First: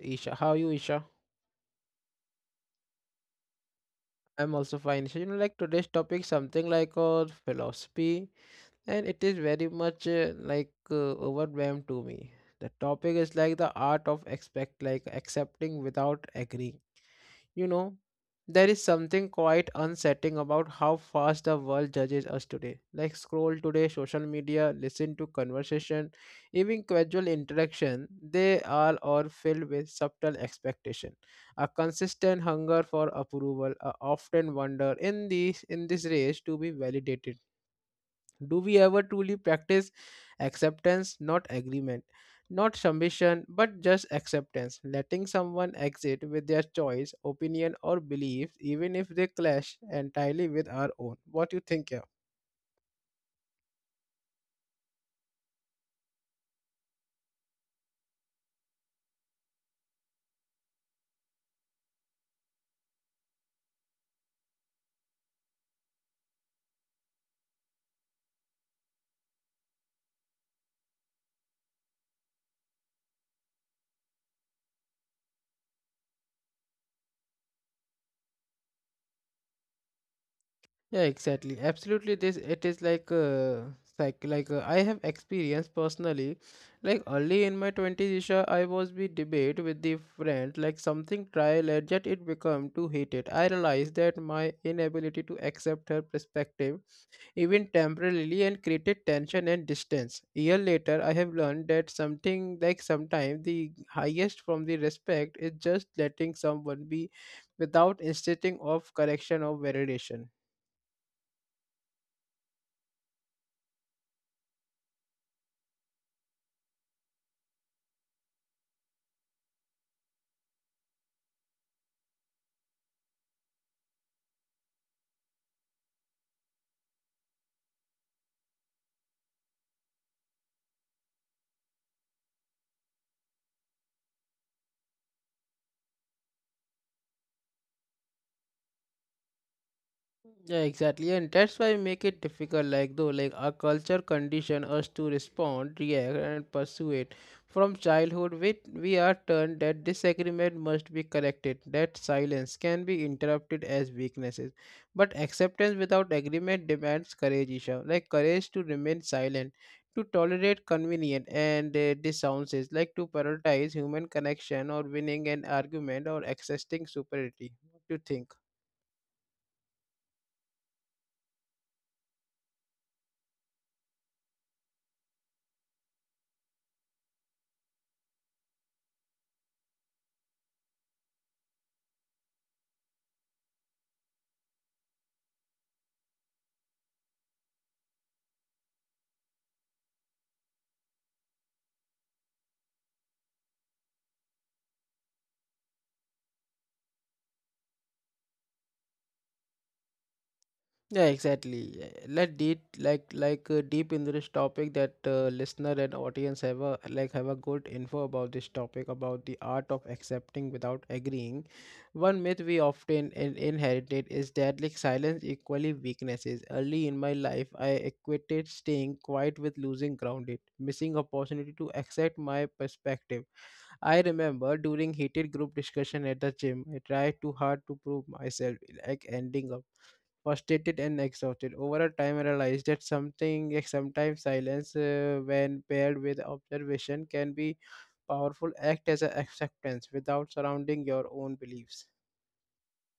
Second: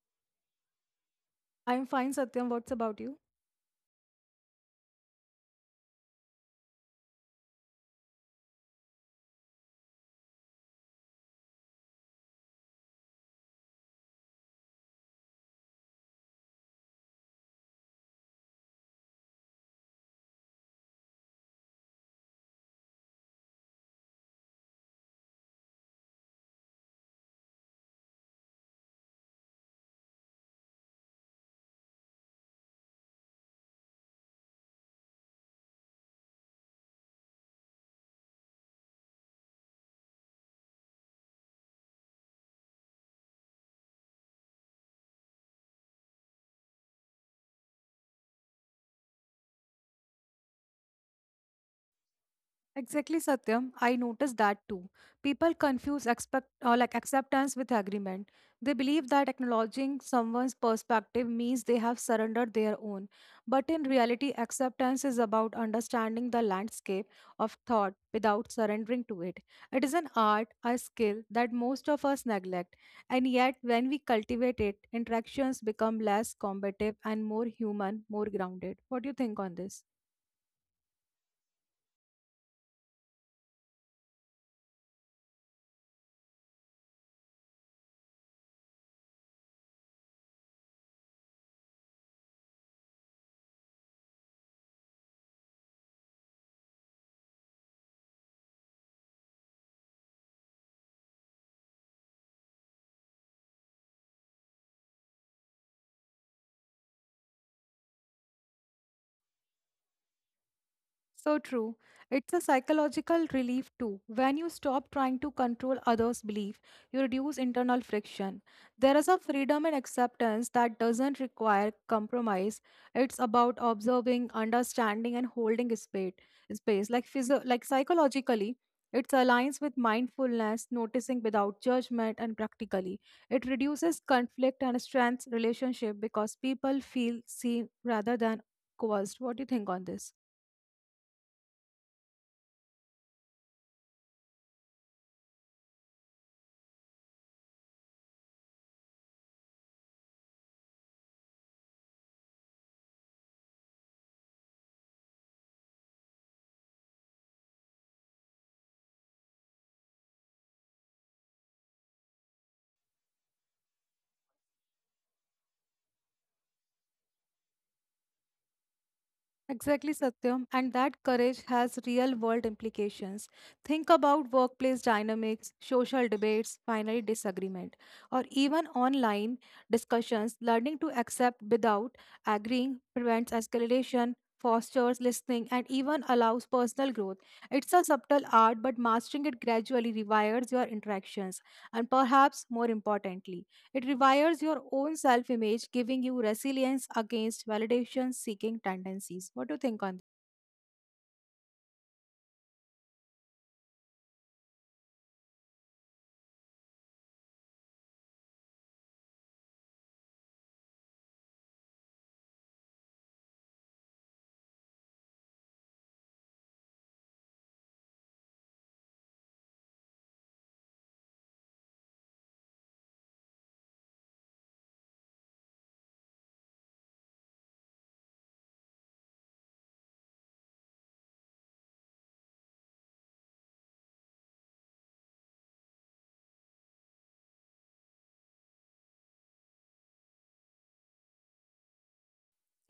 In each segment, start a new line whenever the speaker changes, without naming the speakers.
Isha. How are you Isha?
I'm fine, Satyam. What's about you?
I'm also fine. Isha. Like today's topic something like philosophy and it is very much overwhelmed to me. The topic is like the art of expect like accepting without agreeing. You know, there is something quite unsettling about how fast the world judges us today. Like scroll today, social media, listen to conversation, even casual interaction, they all are filled with subtle expectation, a consistent hunger for approval, a often wonder in these in this race to be validated, do we ever truly practice acceptance, not agreement, not submission, but just acceptance, letting someone exit with their choice, opinion, or beliefs, even if they clash entirely with our own? What you think, yeah?
Exactly, Satyam. I noticed that too. People confuse expect like acceptance with agreement. They believe that acknowledging someone's perspective means they have surrendered their own. But in reality, acceptance is about understanding the landscape of thought without surrendering to it. It is an art, a skill that most of us neglect. And yet, when we cultivate it, interactions become less combative and more human, more grounded. What do you think on this?
Yeah, exactly. Absolutely, this it is like I have experienced personally. Like early in my twenties, Isha, I was be debate with the friend like something trial, and yet it become too heated. I realized that my inability to accept her perspective even temporarily, and created tension and distance. Year later, I have learned that something like sometimes the highest from the respect is just letting someone be without insisting of correction or validation.
So true. It's a psychological relief too. When you stop trying to control others' belief, you reduce internal friction. There is a freedom and acceptance that doesn't require compromise. It's about observing, understanding, and holding space. Space like psychologically, it aligns with mindfulness, noticing without judgment, and practically, it reduces conflict and strengths relationship because people feel seen rather than coerced. What do you think on this?
Yeah, exactly, and that's why make it difficult. Like though, like our culture condition us to respond, react, and pursue it from childhood. We are taught that disagreement must be corrected, that silence can be interrupted as weaknesses, but acceptance without agreement demands courage, Isha. Like courage to remain silent, to tolerate convenient and dissounces, like to prioritize human connection or winning an argument or accessing superiority. What do you think?
Exactly, Satyam. And that courage has real world implications. Think about workplace dynamics, social debates, finally, disagreement, or even online discussions. Learning to accept without agreeing prevents escalation, fosters listening, and even allows personal growth. It's a subtle art, but mastering it gradually rewires your interactions and perhaps more importantly, it rewires your own self image, giving you resilience against validation seeking tendencies. What do you think on that?
Yeah, exactly. Let deep deep into this topic that listener and audience have a have a good info about this topic about the art of accepting without agreeing. One myth we often inherited is that like silence equally weaknesses. Early in my life, I equated staying quiet with losing grounded, missing opportunity to accept my perspective. I remember during heated group discussion at the gym, I tried too hard to prove myself, like ending up frustrated and exhausted. Over a time, I realized that something, like sometimes silence, when paired with observation, can be powerful. Act as an acceptance without surrounding your own beliefs.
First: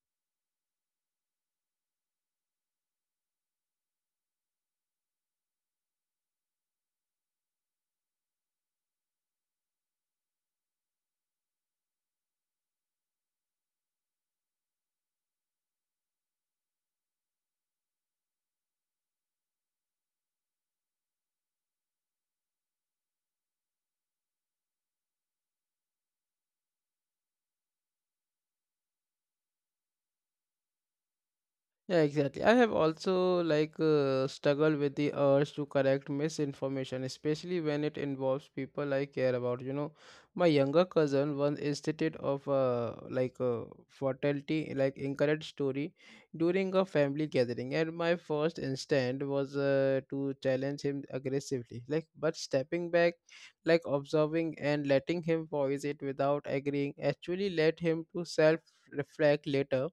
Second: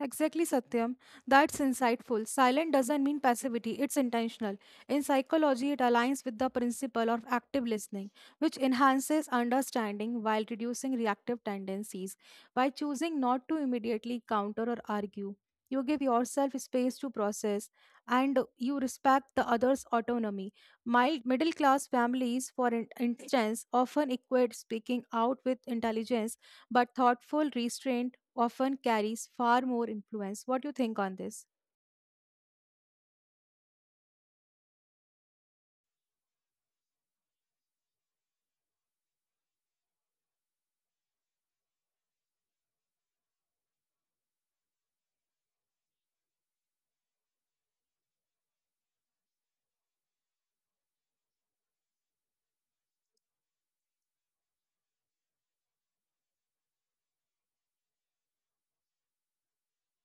Exactly, Satyam. That's insightful. Silent doesn't mean passivity, it's intentional. In psychology, it aligns with the principle of active listening, which enhances understanding while reducing reactive tendencies. By choosing not to immediately counter or argue, you give yourself space to process and you respect the other's autonomy. Mild middle class families, for instance, often equate speaking out with intelligence, but thoughtful restraint often carries far more influence. What do you think on this?
Yeah, exactly. I have also struggled with the urge to correct misinformation, especially when it involves people I care about. My younger cousin once instituted of like a fatality, like incorrect story during a family gathering, and my first instinct was to challenge him aggressively. Like, but stepping back, like observing and letting him voice it without agreeing, actually led him to self reflect later.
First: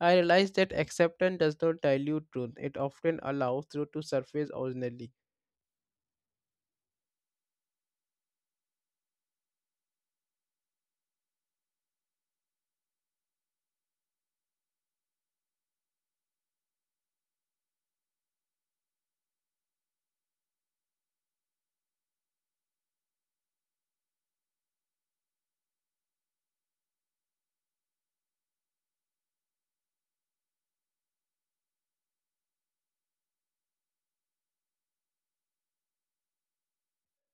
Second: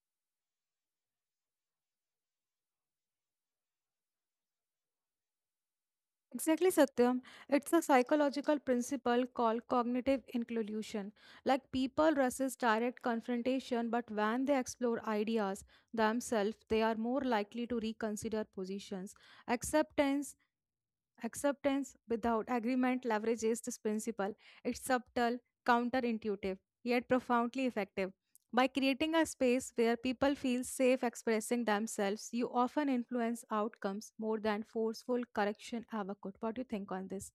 I realize that acceptance does not dilute truth, it often allows truth to surface originally.
Exactly, Satyam. It's a psychological principle called cognitive inclusion. Like people resist direct confrontation, but when they explore ideas themselves, they are more likely to reconsider positions. Acceptance Acceptance without agreement leverages this principle. It's subtle, counterintuitive, yet profoundly effective. By creating a space where people feel safe expressing themselves, you often influence outcomes more than forceful correction ever could. What do you think on this?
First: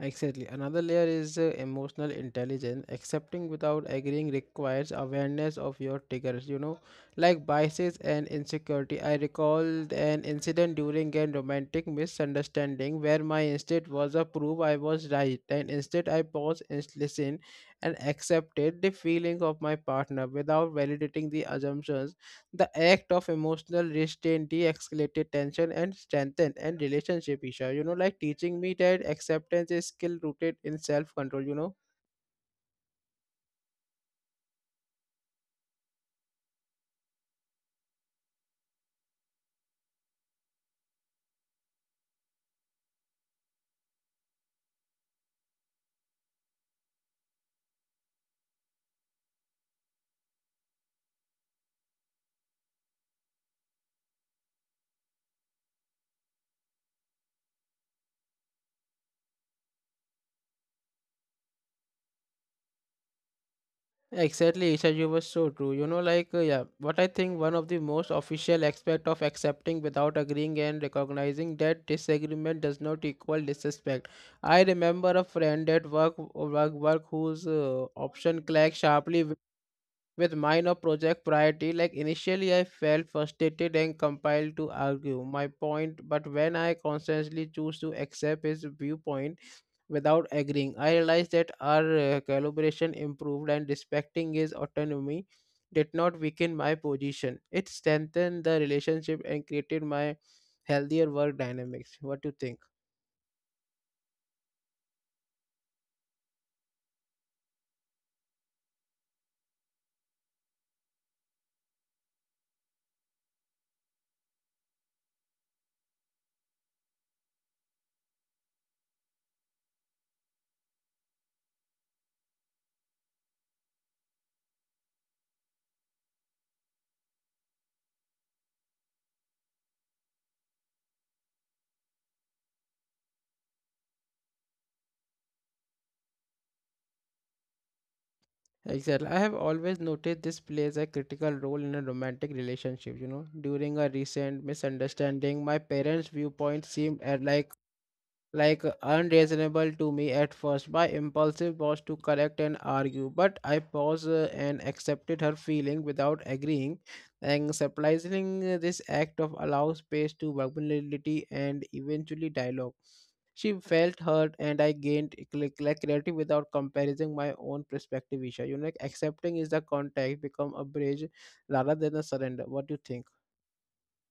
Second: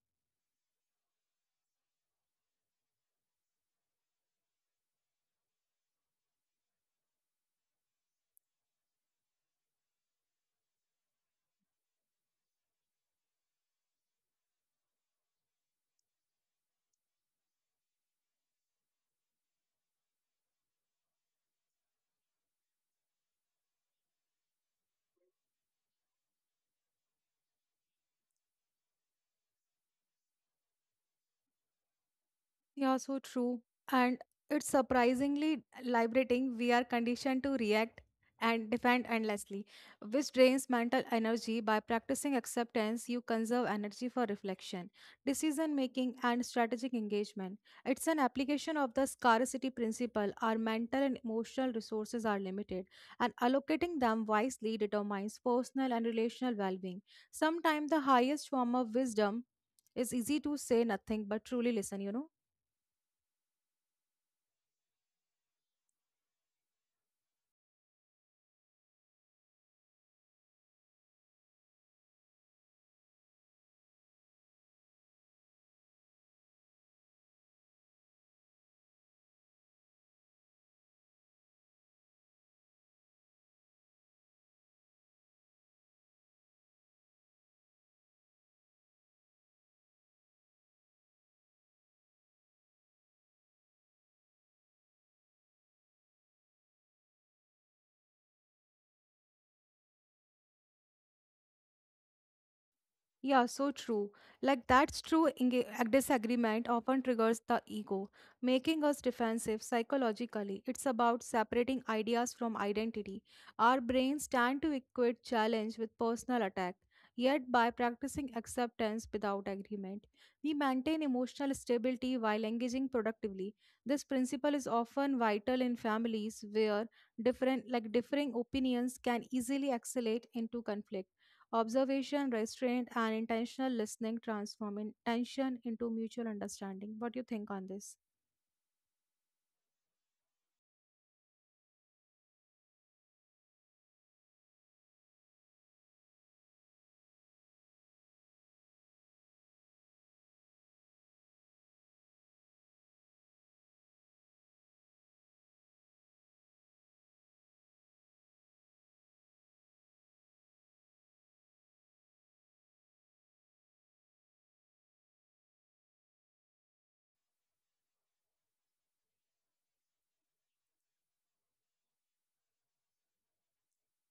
Exactly. Another layer is emotional intelligence. Accepting without agreeing requires awareness of your triggers, like biases and insecurity. I recall an incident during a romantic misunderstanding where my instinct was to prove I was right, and instead I paused and listened and accepted the feelings of my partner without validating the assumptions. The act of emotional restraint de-escalated tension and strengthened and relationship, Isha. Like teaching me that acceptance is skill rooted in self-control,
Yeah, so true. And it's surprisingly liberating. We are conditioned to react and defend endlessly, which drains mental energy. By practicing acceptance, you conserve energy for reflection, decision making, and strategic engagement. It's an application of the scarcity principle. Our mental and emotional resources are limited, and allocating them wisely determines personal and relational well being. Sometimes the highest form of wisdom is easy to say nothing but truly listen, you know.
Exactly, Isha, you were so true. Yeah, what I think one of the most official aspect of accepting without agreeing and recognizing that disagreement does not equal disrespect. I remember a friend at work whose option clashed sharply with minor project priority, like initially I felt frustrated and compelled to argue my point, but when I consciously choose to accept his viewpoint without agreeing, I realized that our collaboration improved and respecting his autonomy did not weaken my position. It strengthened the relationship and created my healthier work dynamics. What do you think?
Yeah, so true. Like that's true. Disagreement often triggers the ego, making us defensive psychologically. It's about separating ideas from identity. Our brains tend to equate challenge with personal attack. Yet, by practicing acceptance without agreement, we maintain emotional stability while engaging productively. This principle is often vital in families where different, like differing opinions can easily escalate into conflict. Observation, restraint, and intentional listening transform intention into mutual understanding. What do you think on this?
Exactly. I have always noticed this plays a critical role in a romantic relationship. You know, during a recent misunderstanding, my parents' viewpoint seemed at like unreasonable to me at first. My impulsive was to correct and argue, but I paused and accepted her feeling without agreeing. And surprisingly, this act of allow space to vulnerability and eventually dialogue. She felt hurt, and I gained clarity without comparing my own perspective. Isha, like accepting is the contact become a bridge rather than a surrender. What do you think?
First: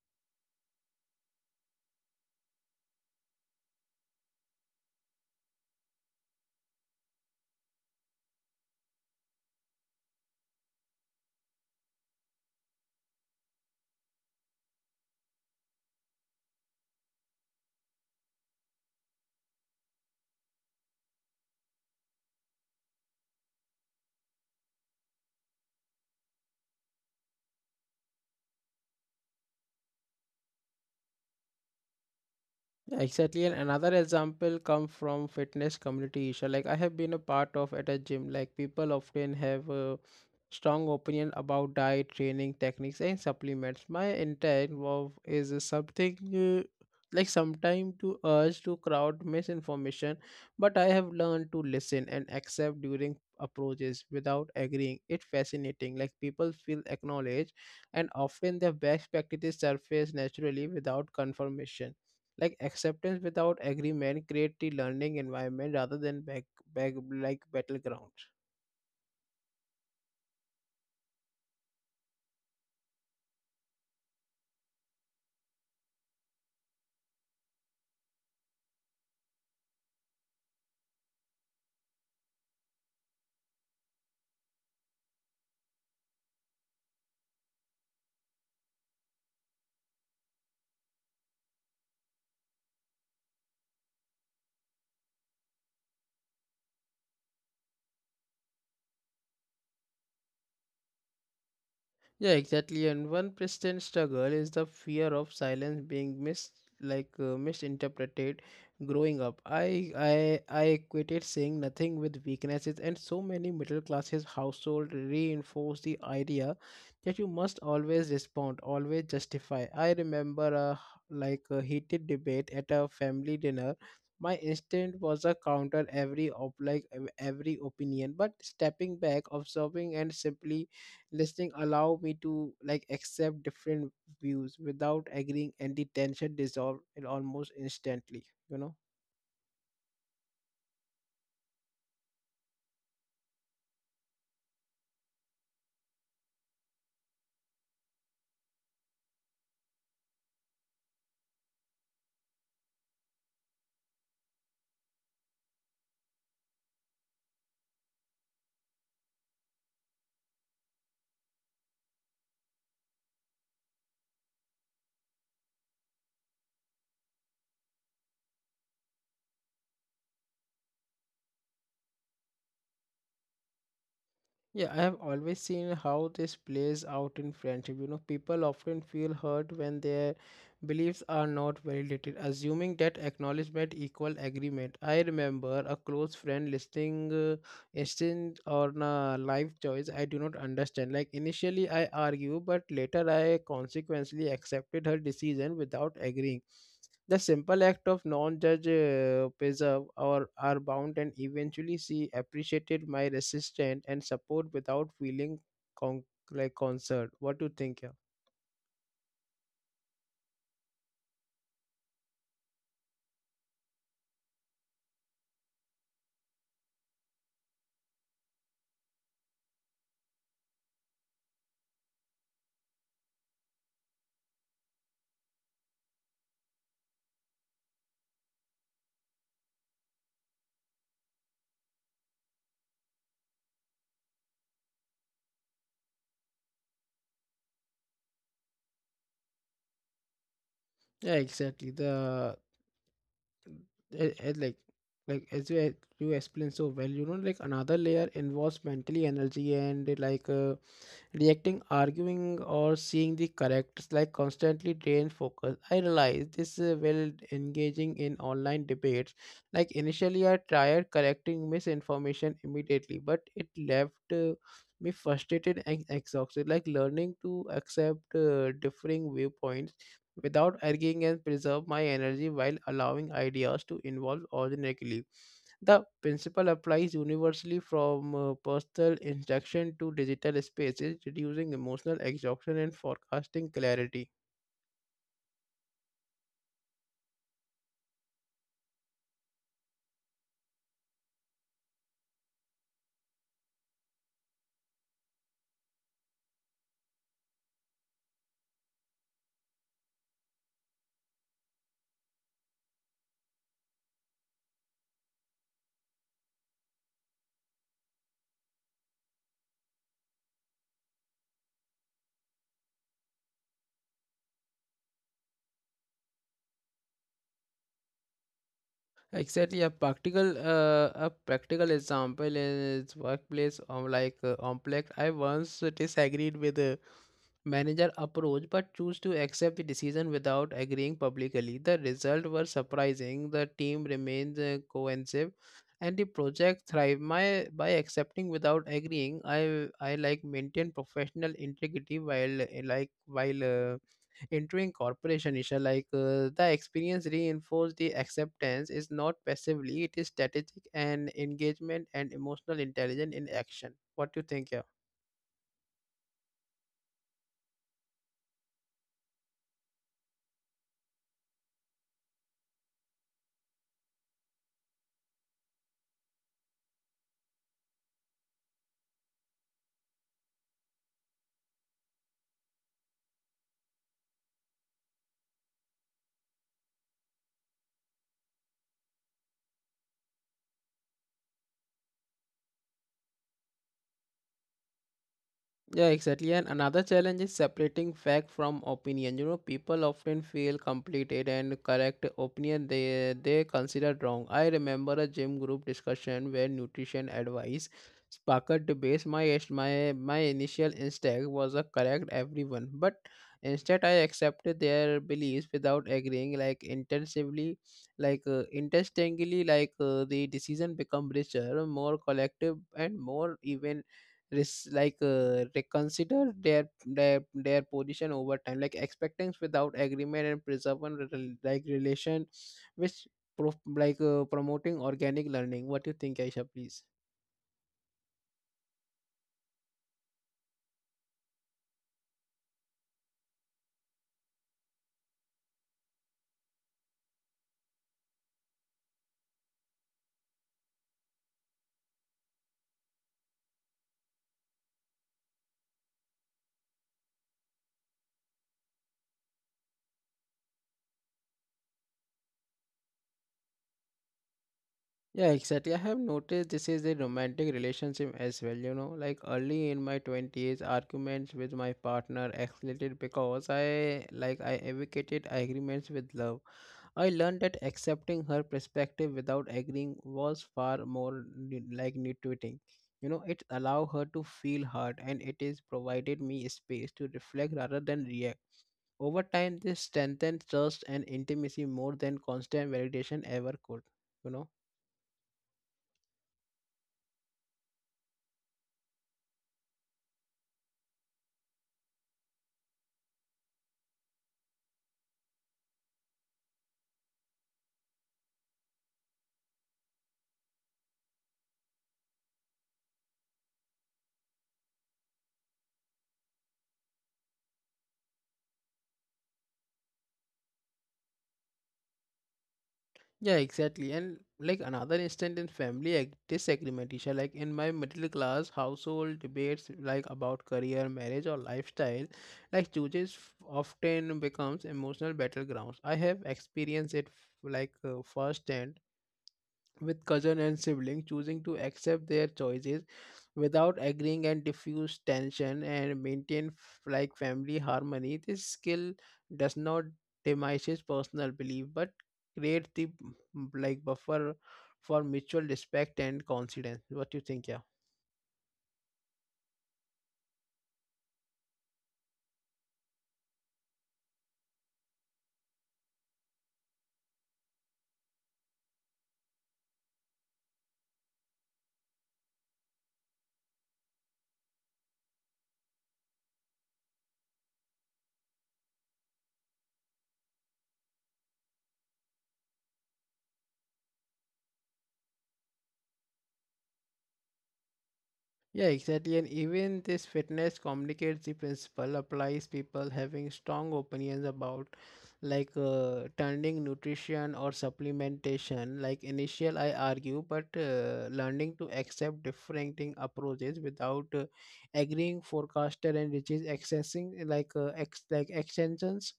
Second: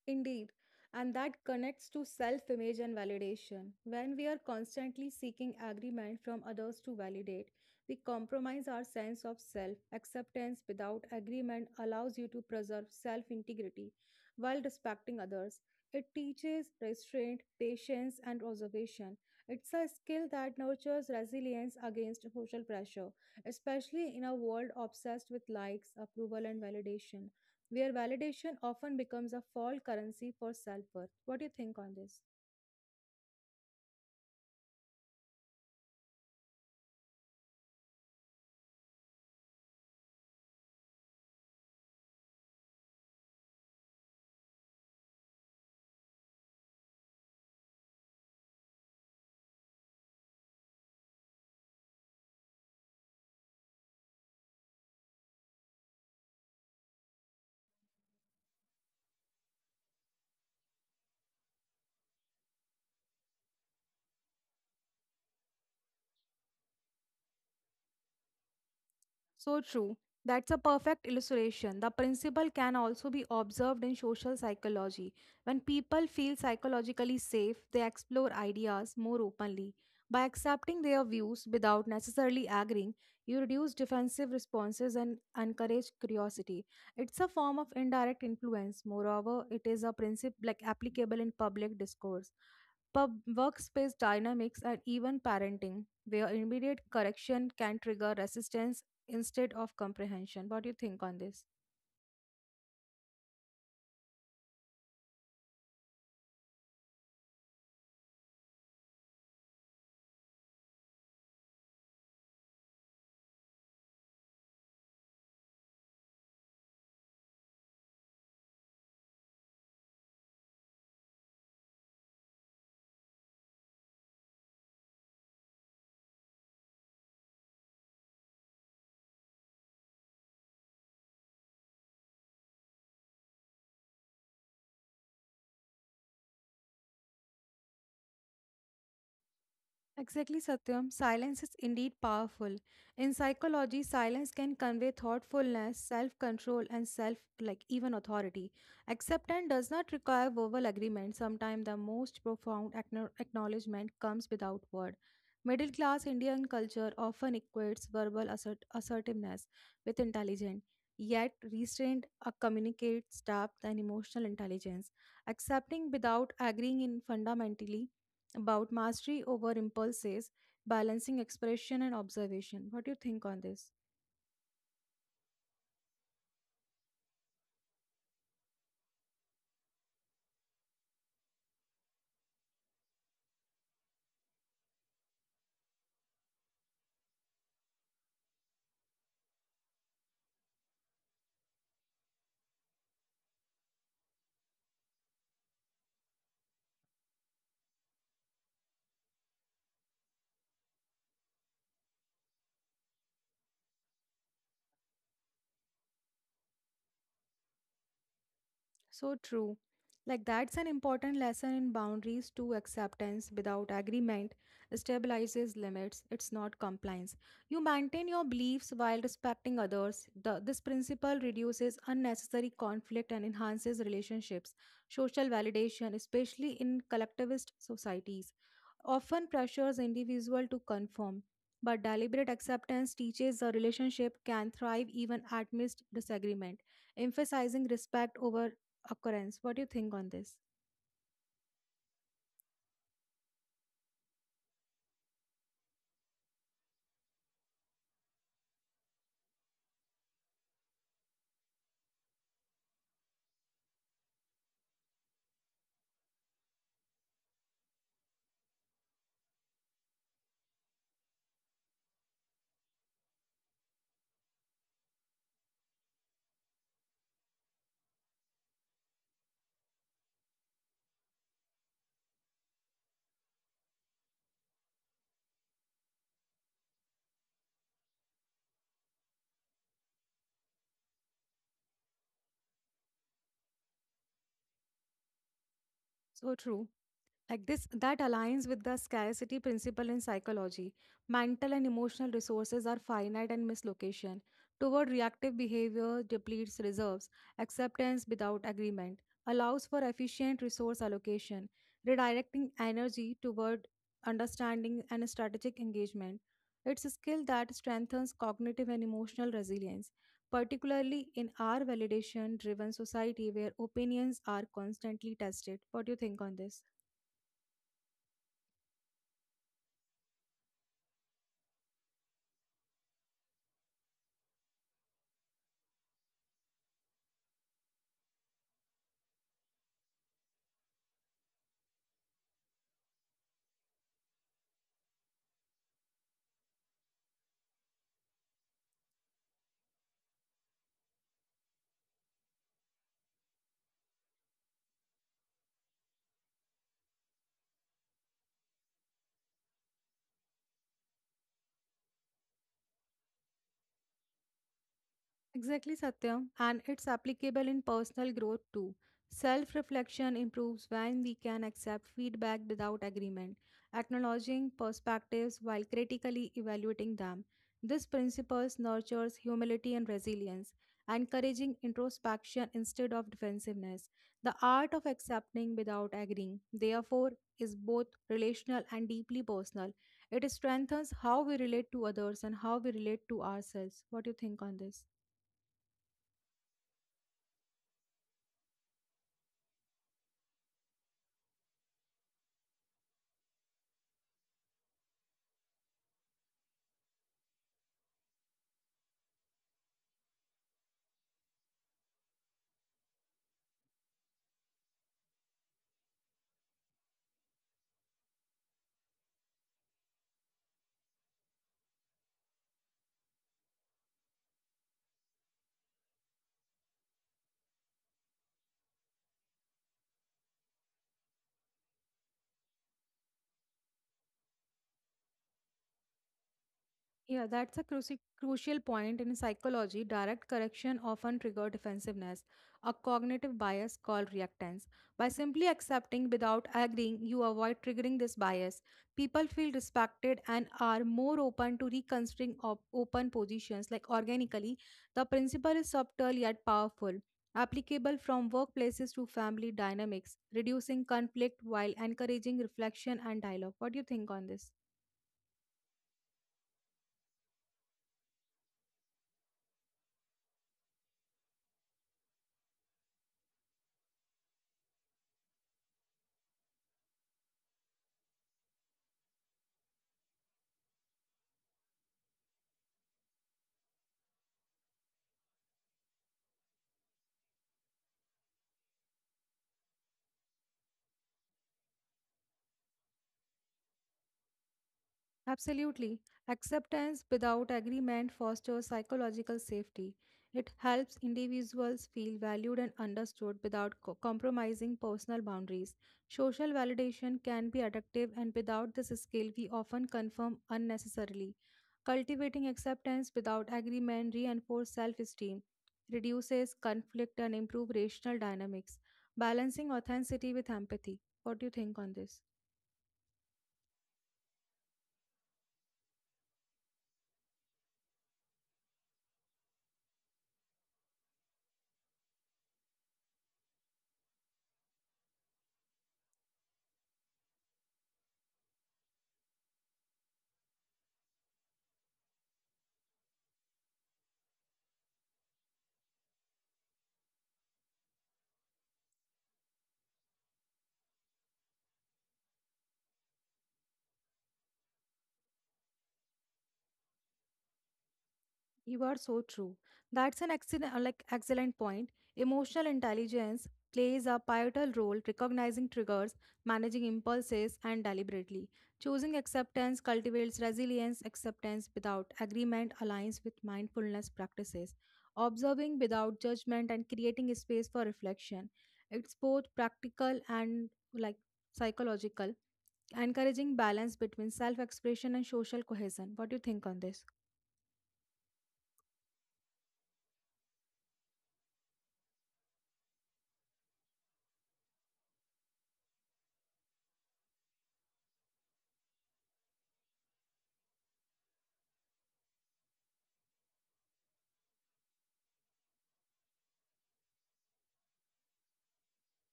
Indeed, and that connects to self image and validation. When we are constantly seeking agreement from others to validate, we compromise our sense of self. Acceptance without agreement allows you to preserve self integrity while respecting others. It teaches restraint, patience, and observation. It's a skill that nurtures resilience against social pressure, especially in a world obsessed with likes, approval, and validation where validation often becomes a false currency for self worth. What do you think on this?
Yeah, exactly. And another example come from fitness community issue. Like I have been a part of at a gym. Like people often have a strong opinion about diet, training techniques, and supplements. My intent was is something uh, like sometime to urge to crowd misinformation, but I have learned to listen and accept during approaches without agreeing. It's fascinating. Like people feel acknowledged, and often their best practices surface naturally without confirmation, like acceptance without agreement create the learning environment rather than back back like battlegrounds.
So true. That's a perfect illustration. The principle can also be observed in social psychology. When people feel psychologically safe, they explore ideas more openly. By accepting their views without necessarily agreeing, you reduce defensive responses and encourage curiosity. It's a form of indirect influence. Moreover, it is a principle like applicable in public discourse, pub workspace dynamics, and even parenting where immediate correction can trigger resistance instead of comprehension. What do you think on this?
Yeah, exactly. And one persistent struggle is the fear of silence being misinterpreted. Growing up, I equated saying nothing with weaknesses, and so many middle classes household reinforce the idea that you must always respond, always justify. I remember a h- like a heated debate at a family dinner. My instinct was a counter every op like ev- every opinion, but stepping back, observing, and simply listening allow me to like accept different views without agreeing, and the tension dissolve it almost instantly, you know
Exactly, Satyam. Silence is indeed powerful. In psychology, silence can convey thoughtfulness, self-control, and self like even authority. Acceptance does not require verbal agreement. Sometimes the most profound acknowledgement comes without word. Middle class Indian culture often equates verbal assertiveness with intelligence, yet restraint communicates depth and emotional intelligence. Accepting without agreeing in fundamentally about mastery over impulses, balancing expression and observation. What do you think on this?
Yeah, I have always seen how this plays out in friendship. You know, people often feel hurt when their beliefs are not validated, assuming that acknowledgement equal agreement. I remember a close friend listing instance on a life choice I do not understand. Like initially I argue, but later I consequently accepted her decision without agreeing. The simple act of non-judge preserve or are bound and eventually she appreciated my resistance and support without feeling con- concerned. What do you think? Yeah,
So true. Like that's an important lesson in boundaries to acceptance without agreement stabilizes limits. It's not compliance. You maintain your beliefs while respecting others. This principle reduces unnecessary conflict and enhances relationships, social validation, especially in collectivist societies. Often pressures individual to conform, but deliberate acceptance teaches a relationship can thrive even amidst disagreement, emphasizing respect over occurrence. What do you think on this?
yeah, exactly. The a- a- like as you explained so well, like another layer involves mentally energy and reacting, arguing, or seeing the correct like constantly drain focus. I realize this while engaging in online debates. Like initially, I tried correcting misinformation immediately, but it left me frustrated and exhausted. Like learning to accept differing viewpoints without arguing and preserve my energy while allowing ideas to evolve organically. The principle applies universally from personal interaction to digital spaces, reducing emotional exhaustion and forecasting clarity.
So true. Like this, that aligns with the scarcity principle in psychology. Mental and emotional resources are finite and mislocation. Toward reactive behavior depletes reserves. Acceptance without agreement allows for efficient resource allocation, redirecting energy toward understanding and strategic engagement. It's a skill that strengthens cognitive and emotional resilience, particularly in our validation driven society where opinions are constantly tested. What do you think on this?
Exactly, a practical example is workplace Omplex. I once disagreed with the manager approach, but choose to accept the decision without agreeing publicly. The result were surprising. The team remains cohesive, and the project thrived. My by accepting without agreeing, I maintain professional integrity while entering corporation, Isha, the experience reinforced the acceptance is not passively, it is strategic and engagement and emotional intelligence in action. What do you think? Yeah.
Exactly, Satyam, and it's applicable in personal growth too. Self reflection improves when we can accept feedback without agreement, acknowledging perspectives while critically evaluating them. This principle nurtures humility and resilience, encouraging introspection instead of defensiveness. The art of accepting without agreeing, therefore, is both relational and deeply personal. It strengthens how we relate to others and how we relate to ourselves. What do you think on this?
Yeah, exactly. And another challenge is separating fact from opinion. You know, people often feel completed and correct opinion they consider wrong. I remember a gym group discussion where nutrition advice sparked debates. My initial instinct was a correct everyone, but instead I accepted their beliefs without agreeing. Like intensively, like interestingly, the decision become richer, more collective, and more even reconsider their position over time, like expectations without agreement and preserving relation, which promoting organic learning. What do you think, Aisha, please?
Yeah, that's a crucial point in psychology. Direct correction often triggers defensiveness, a cognitive bias called reactance. By simply accepting without agreeing, you avoid triggering this bias. People feel respected and are more open to reconsidering open positions like organically. The principle is subtle yet powerful, applicable from workplaces to family dynamics, reducing conflict while encouraging reflection and dialogue. What do you think on this?
Yeah, exactly. I have noticed this is a romantic relationship as well. You know, like early in my 20s, arguments with my partner escalated because I, like, I advocated agreements with love. I learned that accepting her perspective without agreeing was far more nitwitting. You know, it allowed her to feel hurt and it is provided me space to reflect rather than react. Over time, this strengthened trust and intimacy more than constant validation ever could. You know?
Absolutely. Acceptance without agreement fosters psychological safety. It helps individuals feel valued and understood without compromising personal boundaries. Social validation can be addictive, and without this skill, we often confirm unnecessarily. Cultivating acceptance without agreement reinforces self esteem, reduces conflict, and improves rational dynamics, balancing authenticity with empathy. What do you think on this?
Yeah, exactly. And like another instance in disagreement, Isha, like in my middle class household, debates like about career, marriage, or lifestyle, like often becomes emotional battlegrounds. I have experienced it firsthand with cousin and sibling choosing to accept their choices without agreeing and diffuse tension and maintain family harmony. This skill does not diminishes personal belief but create the buffer for mutual respect and confidence. What do you think? Yeah.
You are so true. That's an excellent point. Emotional intelligence plays a pivotal role recognizing triggers, managing impulses, and deliberately choosing acceptance cultivates resilience. Acceptance without agreement aligns with mindfulness practices, observing without judgment, and creating a space for reflection. It's both practical and psychological, encouraging balance between self-expression and social cohesion. What do you think on this?
Yeah, exactly. And even this fitness communicates the principle applies people having strong opinions about turning nutrition or supplementation. Like initial, I argue, but learning to accept differing approaches without agreeing forecaster and which is accessing like extensions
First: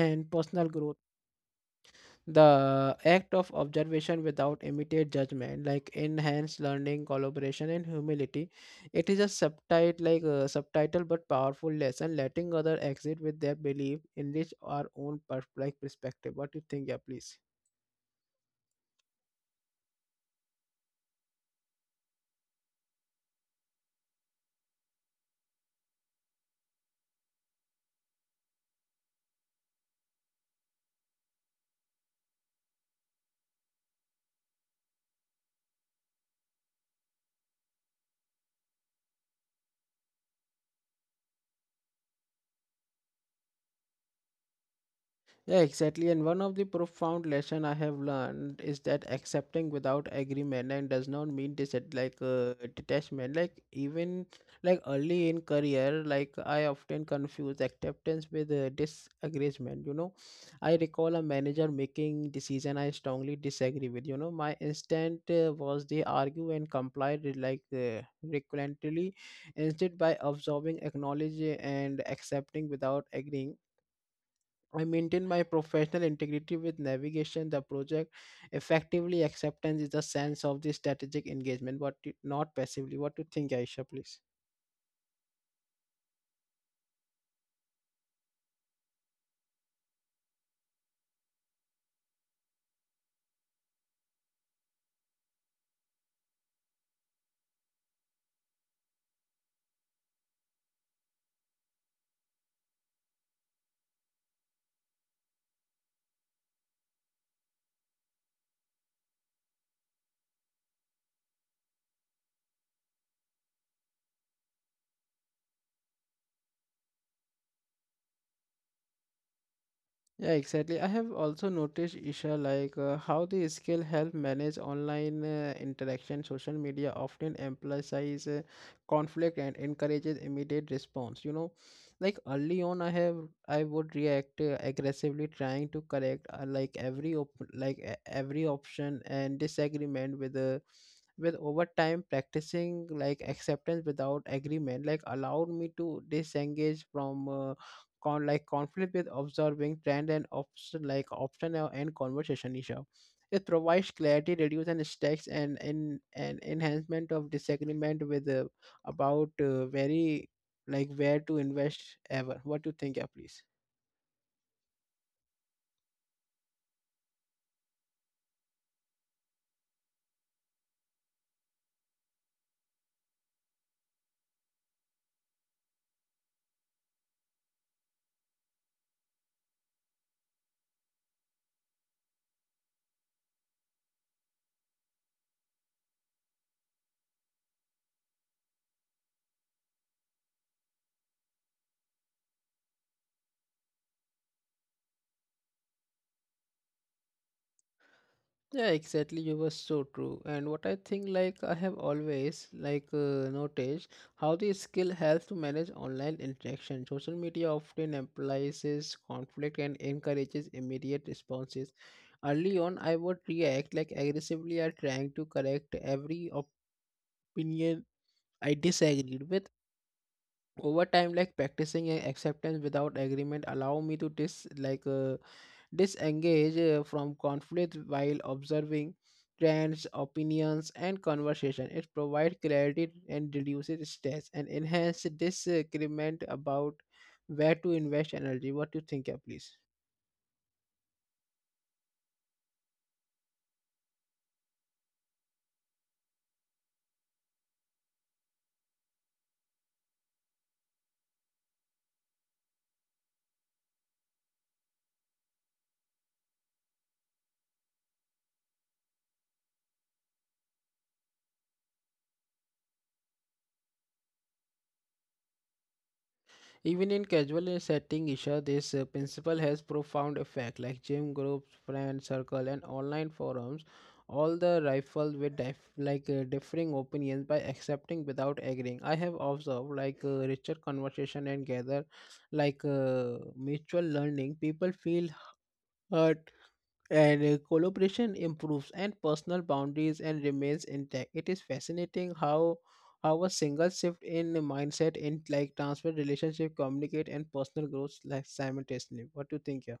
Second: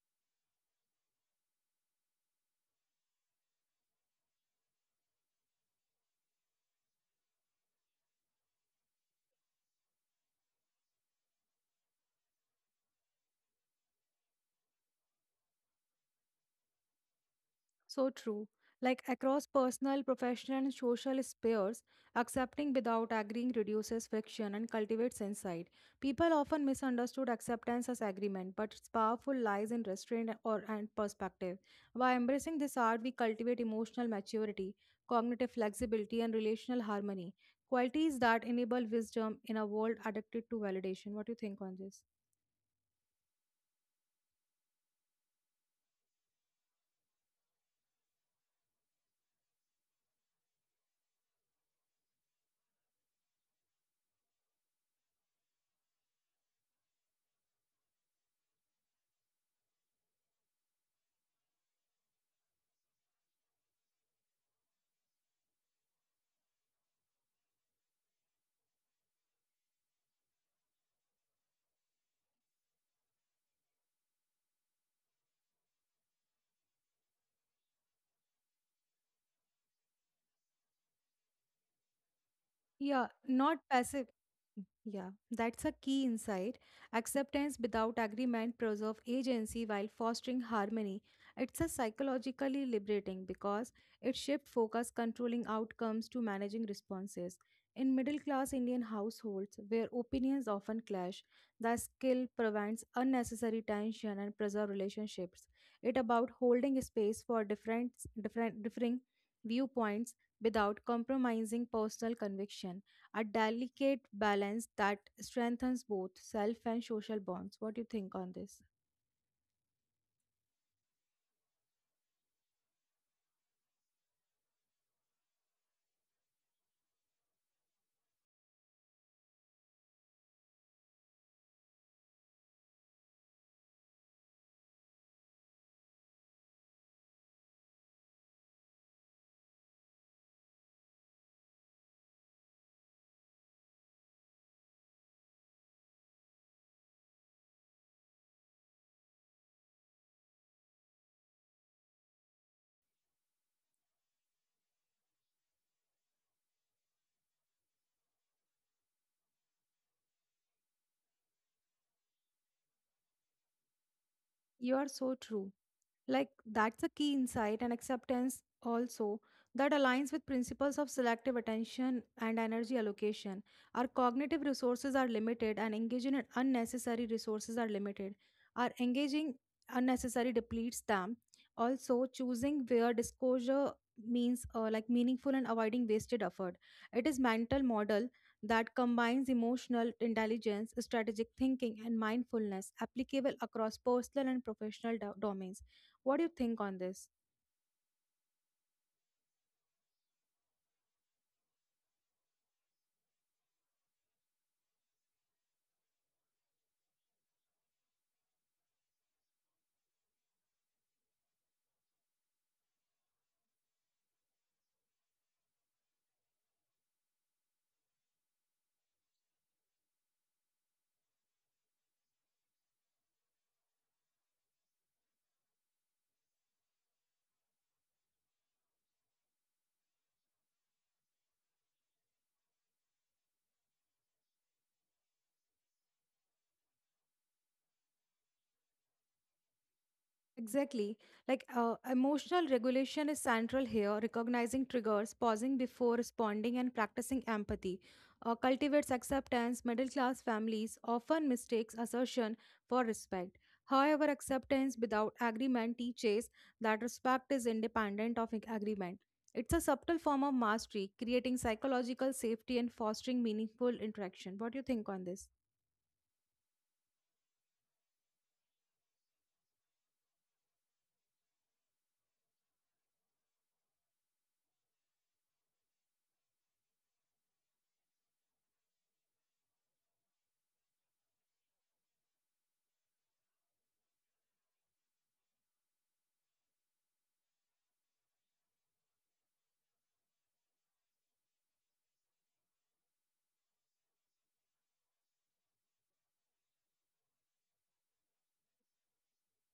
and personal growth. The act of observation without immediate judgment, like enhanced learning, collaboration, and humility, it is a subtitle, but powerful lesson, letting other exit with their belief, enrich our own perspective. What do you think? Yeah, please.
So true. Like across personal, professional, and social spheres, accepting without agreeing reduces friction and cultivates insight. People often misunderstood acceptance as agreement, but its powerful lies in restraint or and perspective. By embracing this art, we cultivate emotional maturity, cognitive flexibility, and relational harmony. Qualities that enable wisdom in a world addicted to validation. What do you think on this?
Yeah, exactly. And one of the profound lesson I have learned is that accepting without agreement and does not mean detachment. Like even like early in career, like I often confuse acceptance with disagreement. You know, I recall a manager making decision I strongly disagree with. You know, my instinct was they argue and complied with, recurrently instead by absorbing, acknowledging, and accepting without agreeing, I maintain my professional integrity with navigation, the project effectively. Acceptance is a sense of the strategic engagement, but not passively. What
Yeah,
do you think,
not
Aisha, please?
passive. Yeah, that's a key insight. Acceptance without agreement preserve agency while fostering harmony. It's a psychologically liberating because it shifts focus controlling outcomes to managing responses. In middle class Indian households where opinions often clash, the skill prevents unnecessary tension and preserve relationships. It about holding space for different differing viewpoints without compromising personal conviction, a delicate balance that strengthens both self and social bonds. What do you think on this?
Yeah, exactly. I have also noticed, Isha, how the skill help manage online interaction. Social media often emphasizes conflict and encourages immediate response. You know, like early on, I would react aggressively, trying to correct like every op- like e- every option and disagreement with. Over time practicing like acceptance without agreement like allowed me to disengage from conflict with observing trend and option and conversation issue. It provides clarity, reduce and stacks and in an enhancement of disagreement with about very like where to invest ever. What do you think, yeah, please?
You are so true. Like, that's a key insight and acceptance also that aligns with principles of selective attention and energy allocation. Our cognitive resources are limited, and engaging in unnecessary resources are limited. Our engaging unnecessary depletes them. Also, choosing where disclosure means like meaningful and avoiding wasted effort. It is mental model that combines emotional intelligence, strategic thinking, and mindfulness applicable across personal and professional domains. What do you think on this?
Yeah, exactly. You were so true. And what I think, like I have always noticed how the skill helps to manage online interaction. Social media often emphasizes conflict and encourages immediate responses. Early on, I would react like aggressively or trying to correct every opinion I disagreed with. Over time, like practicing acceptance without agreement allow me to dis like. Disengage from conflict while observing trends, opinions, and conversation. It provides clarity and reduces stress and enhances disagreement about where to invest energy. What do you think, yeah, please?
Exactly. Emotional regulation is central here. Recognizing triggers, pausing before responding, and practicing empathy cultivates acceptance. Middle class families often mistakes assertion for respect. However, acceptance without agreement teaches that respect is independent of agreement. It's a subtle form of mastery, creating psychological safety and fostering meaningful interaction. What do you think on this?
Even in casual setting, Isha, this principle has profound effect. Like gym groups, friend circle, and online forums, all the rifle with differing opinions by accepting without agreeing. I have observed richer conversation and gather mutual learning. People feel heard and collaboration improves and personal boundaries and remains intact. It is fascinating how a single shift in the mindset in like transfer relationship communicate and personal growth like simultaneously. What do you think here?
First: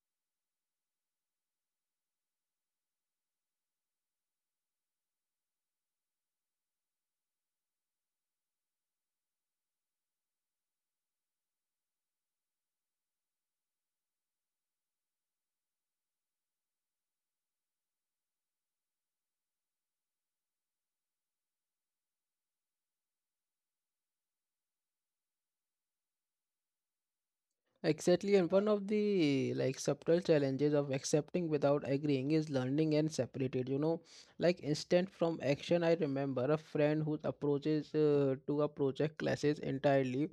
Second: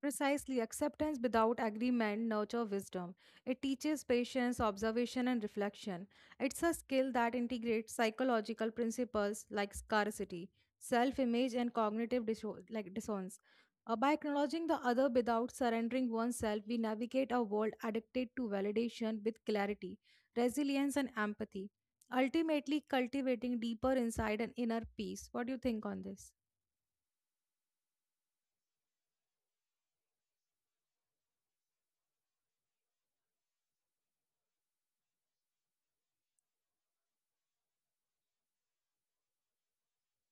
Precisely, acceptance without agreement nurture wisdom. It teaches patience, observation, and reflection. It's a skill that integrates psychological principles like scarcity, self-image, and cognitive dissonance. By acknowledging the other without surrendering oneself, we navigate a world addicted to validation with clarity, resilience, and empathy. Ultimately, cultivating deeper insight and inner peace. What do you think on this?
Exactly, and one of the like subtle challenges of accepting without agreeing is learning and separated. You know, like instant from action. I remember a friend who approaches to a project classes entirely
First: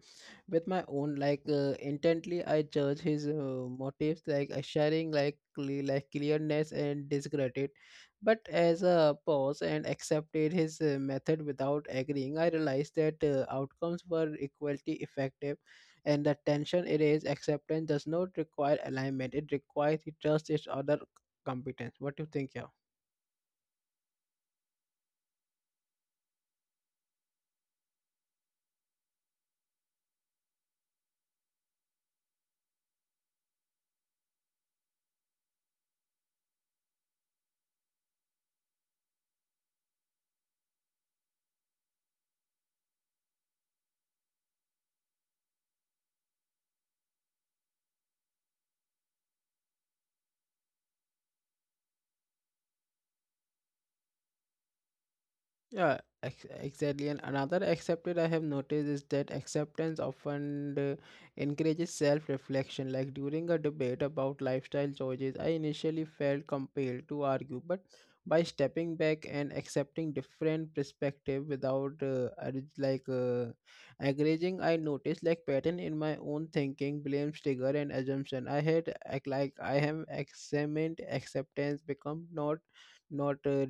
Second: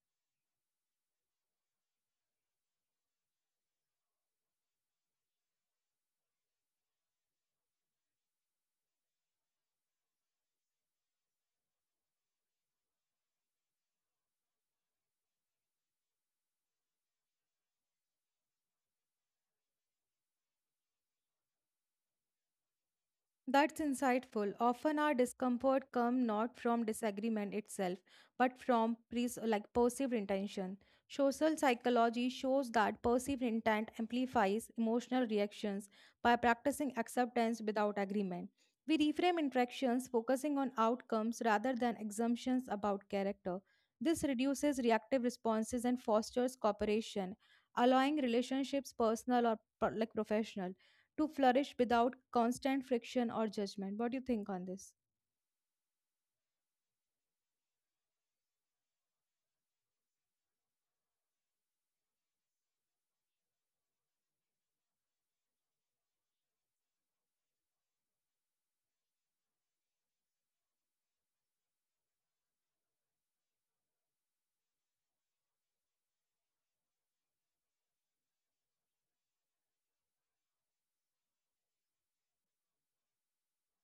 with my own. Intently, I judge his motives, sharing, like clearness and discredit. But as a pause and accepted his method without agreeing, I realized that outcomes were equally effective and the tension. It is acceptance does not require alignment, it requires the trust is other competence. What do you think, yeah?
That's insightful. Often our discomfort comes not from disagreement itself, but from perceived intention. Social psychology shows that perceived intent amplifies emotional reactions by practicing acceptance without agreement. We reframe interactions focusing on outcomes rather than assumptions about character. This reduces reactive responses and fosters cooperation, allowing relationships personal or professional to flourish without constant friction or judgment. What do you think on this?
Yeah, exactly. And another accepted I have noticed is that acceptance often encourages self reflection. Like during a debate about lifestyle choices, I initially felt compelled to argue, but by stepping back and accepting different perspective without aggravating, I noticed like pattern in my own thinking, blame, trigger, and assumption. I had act like I have examined acceptance become not not uh,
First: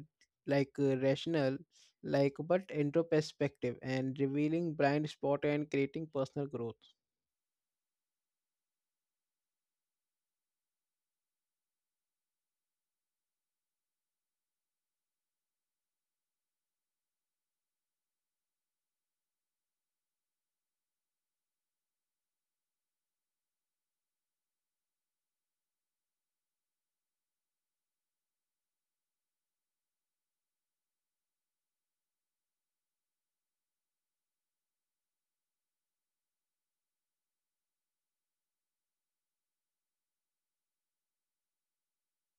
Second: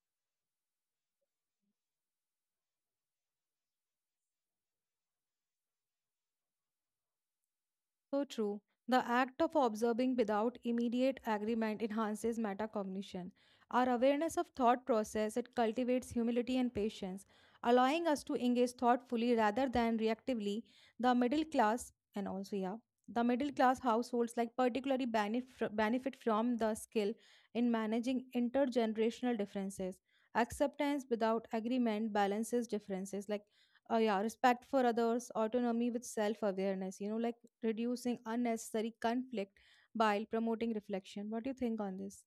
like uh, rational like but into perspective and revealing blind spot and creating personal growth.
So true. The act of observing without immediate agreement enhances metacognition. Our awareness of thought process it cultivates humility and patience, allowing us to engage thoughtfully rather than reactively. The middle class and also yeah, the middle class households like benefit from the skill in managing intergenerational differences. Acceptance without agreement balances differences like yeah, respect for others autonomy with self awareness, you know, like reducing unnecessary conflict by promoting reflection. What do you think on this?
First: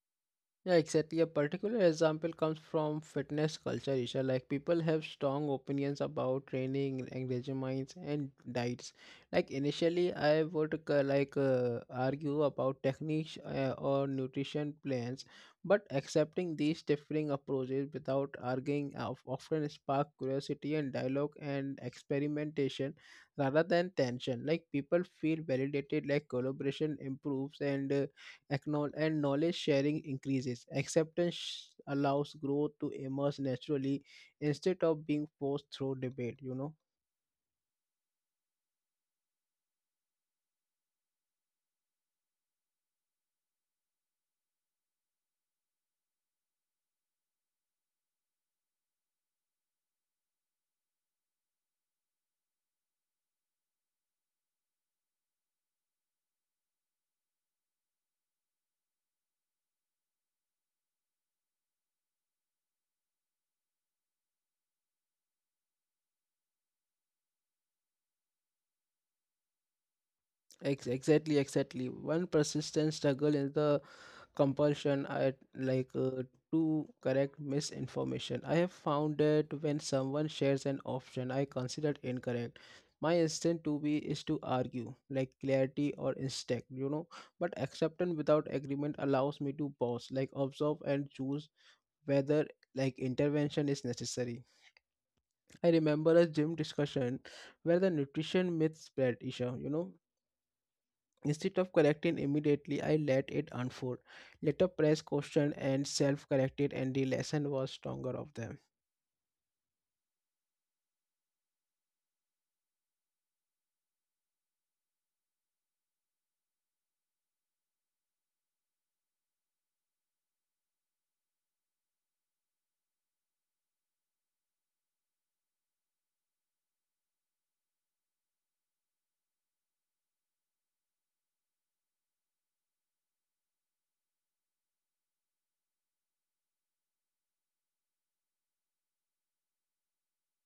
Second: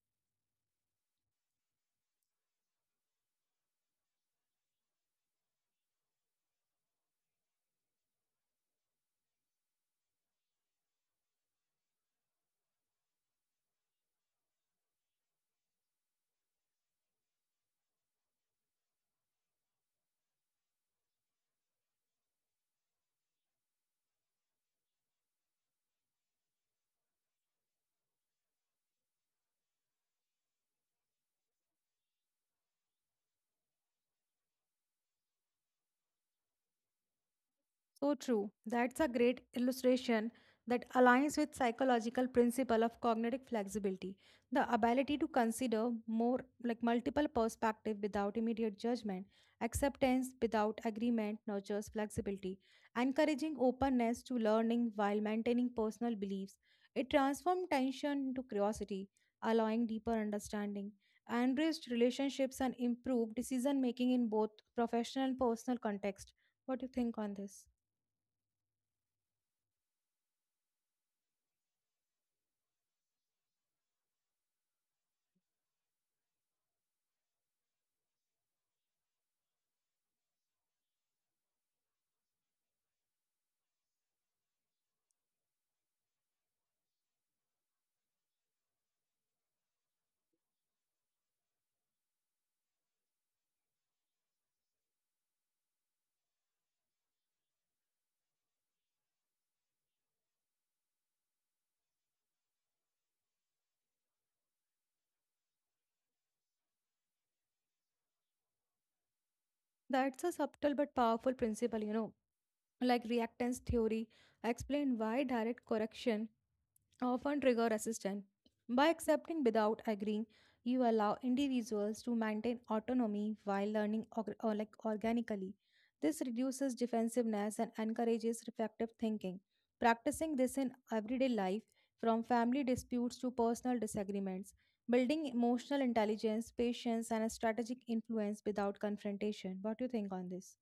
Yeah, exactly. A particular example comes from fitness culture, Isha. Like people have strong opinions about training, engagements, and diets. Like initially, I would argue about techniques or nutrition plans, but accepting these differing approaches without arguing often spark curiosity and dialogue and experimentation rather than tension. Like people feel validated, like collaboration improves and knowledge sharing increases. Allows growth to emerge naturally instead of being forced through debate, you know.
So true. That's a great illustration that aligns with psychological principle of cognitive flexibility, the ability to consider more like multiple perspective without immediate judgment. Acceptance without agreement nurtures flexibility, encouraging openness to learning while maintaining personal beliefs. It transforms tension into curiosity, allowing deeper understanding, enriched relationships and improved decision making in both professional and personal context. What do you think on this?
Exactly. One persistent struggle is the compulsion at like to correct misinformation. I have found that when someone shares an option I consider incorrect, my instinct to be is to argue, like clarity or instinct, you know. But acceptance without agreement allows me to pause, like observe and choose whether like intervention is necessary. I remember a gym discussion where the nutrition myth spread, Isha, you know. Instead of correcting immediately, I let it unfold. Later press question and self-corrected and the lesson was stronger of them.
That's a subtle but powerful principle, you know, like reactance theory, explain why direct correction often trigger resistance. By accepting without agreeing, you allow individuals to maintain autonomy while learning org- or like organically. This reduces defensiveness and encourages reflective thinking. Practicing this in everyday life, from family disputes to personal disagreements, building emotional intelligence, patience, and a strategic influence without confrontation. What do you think on this?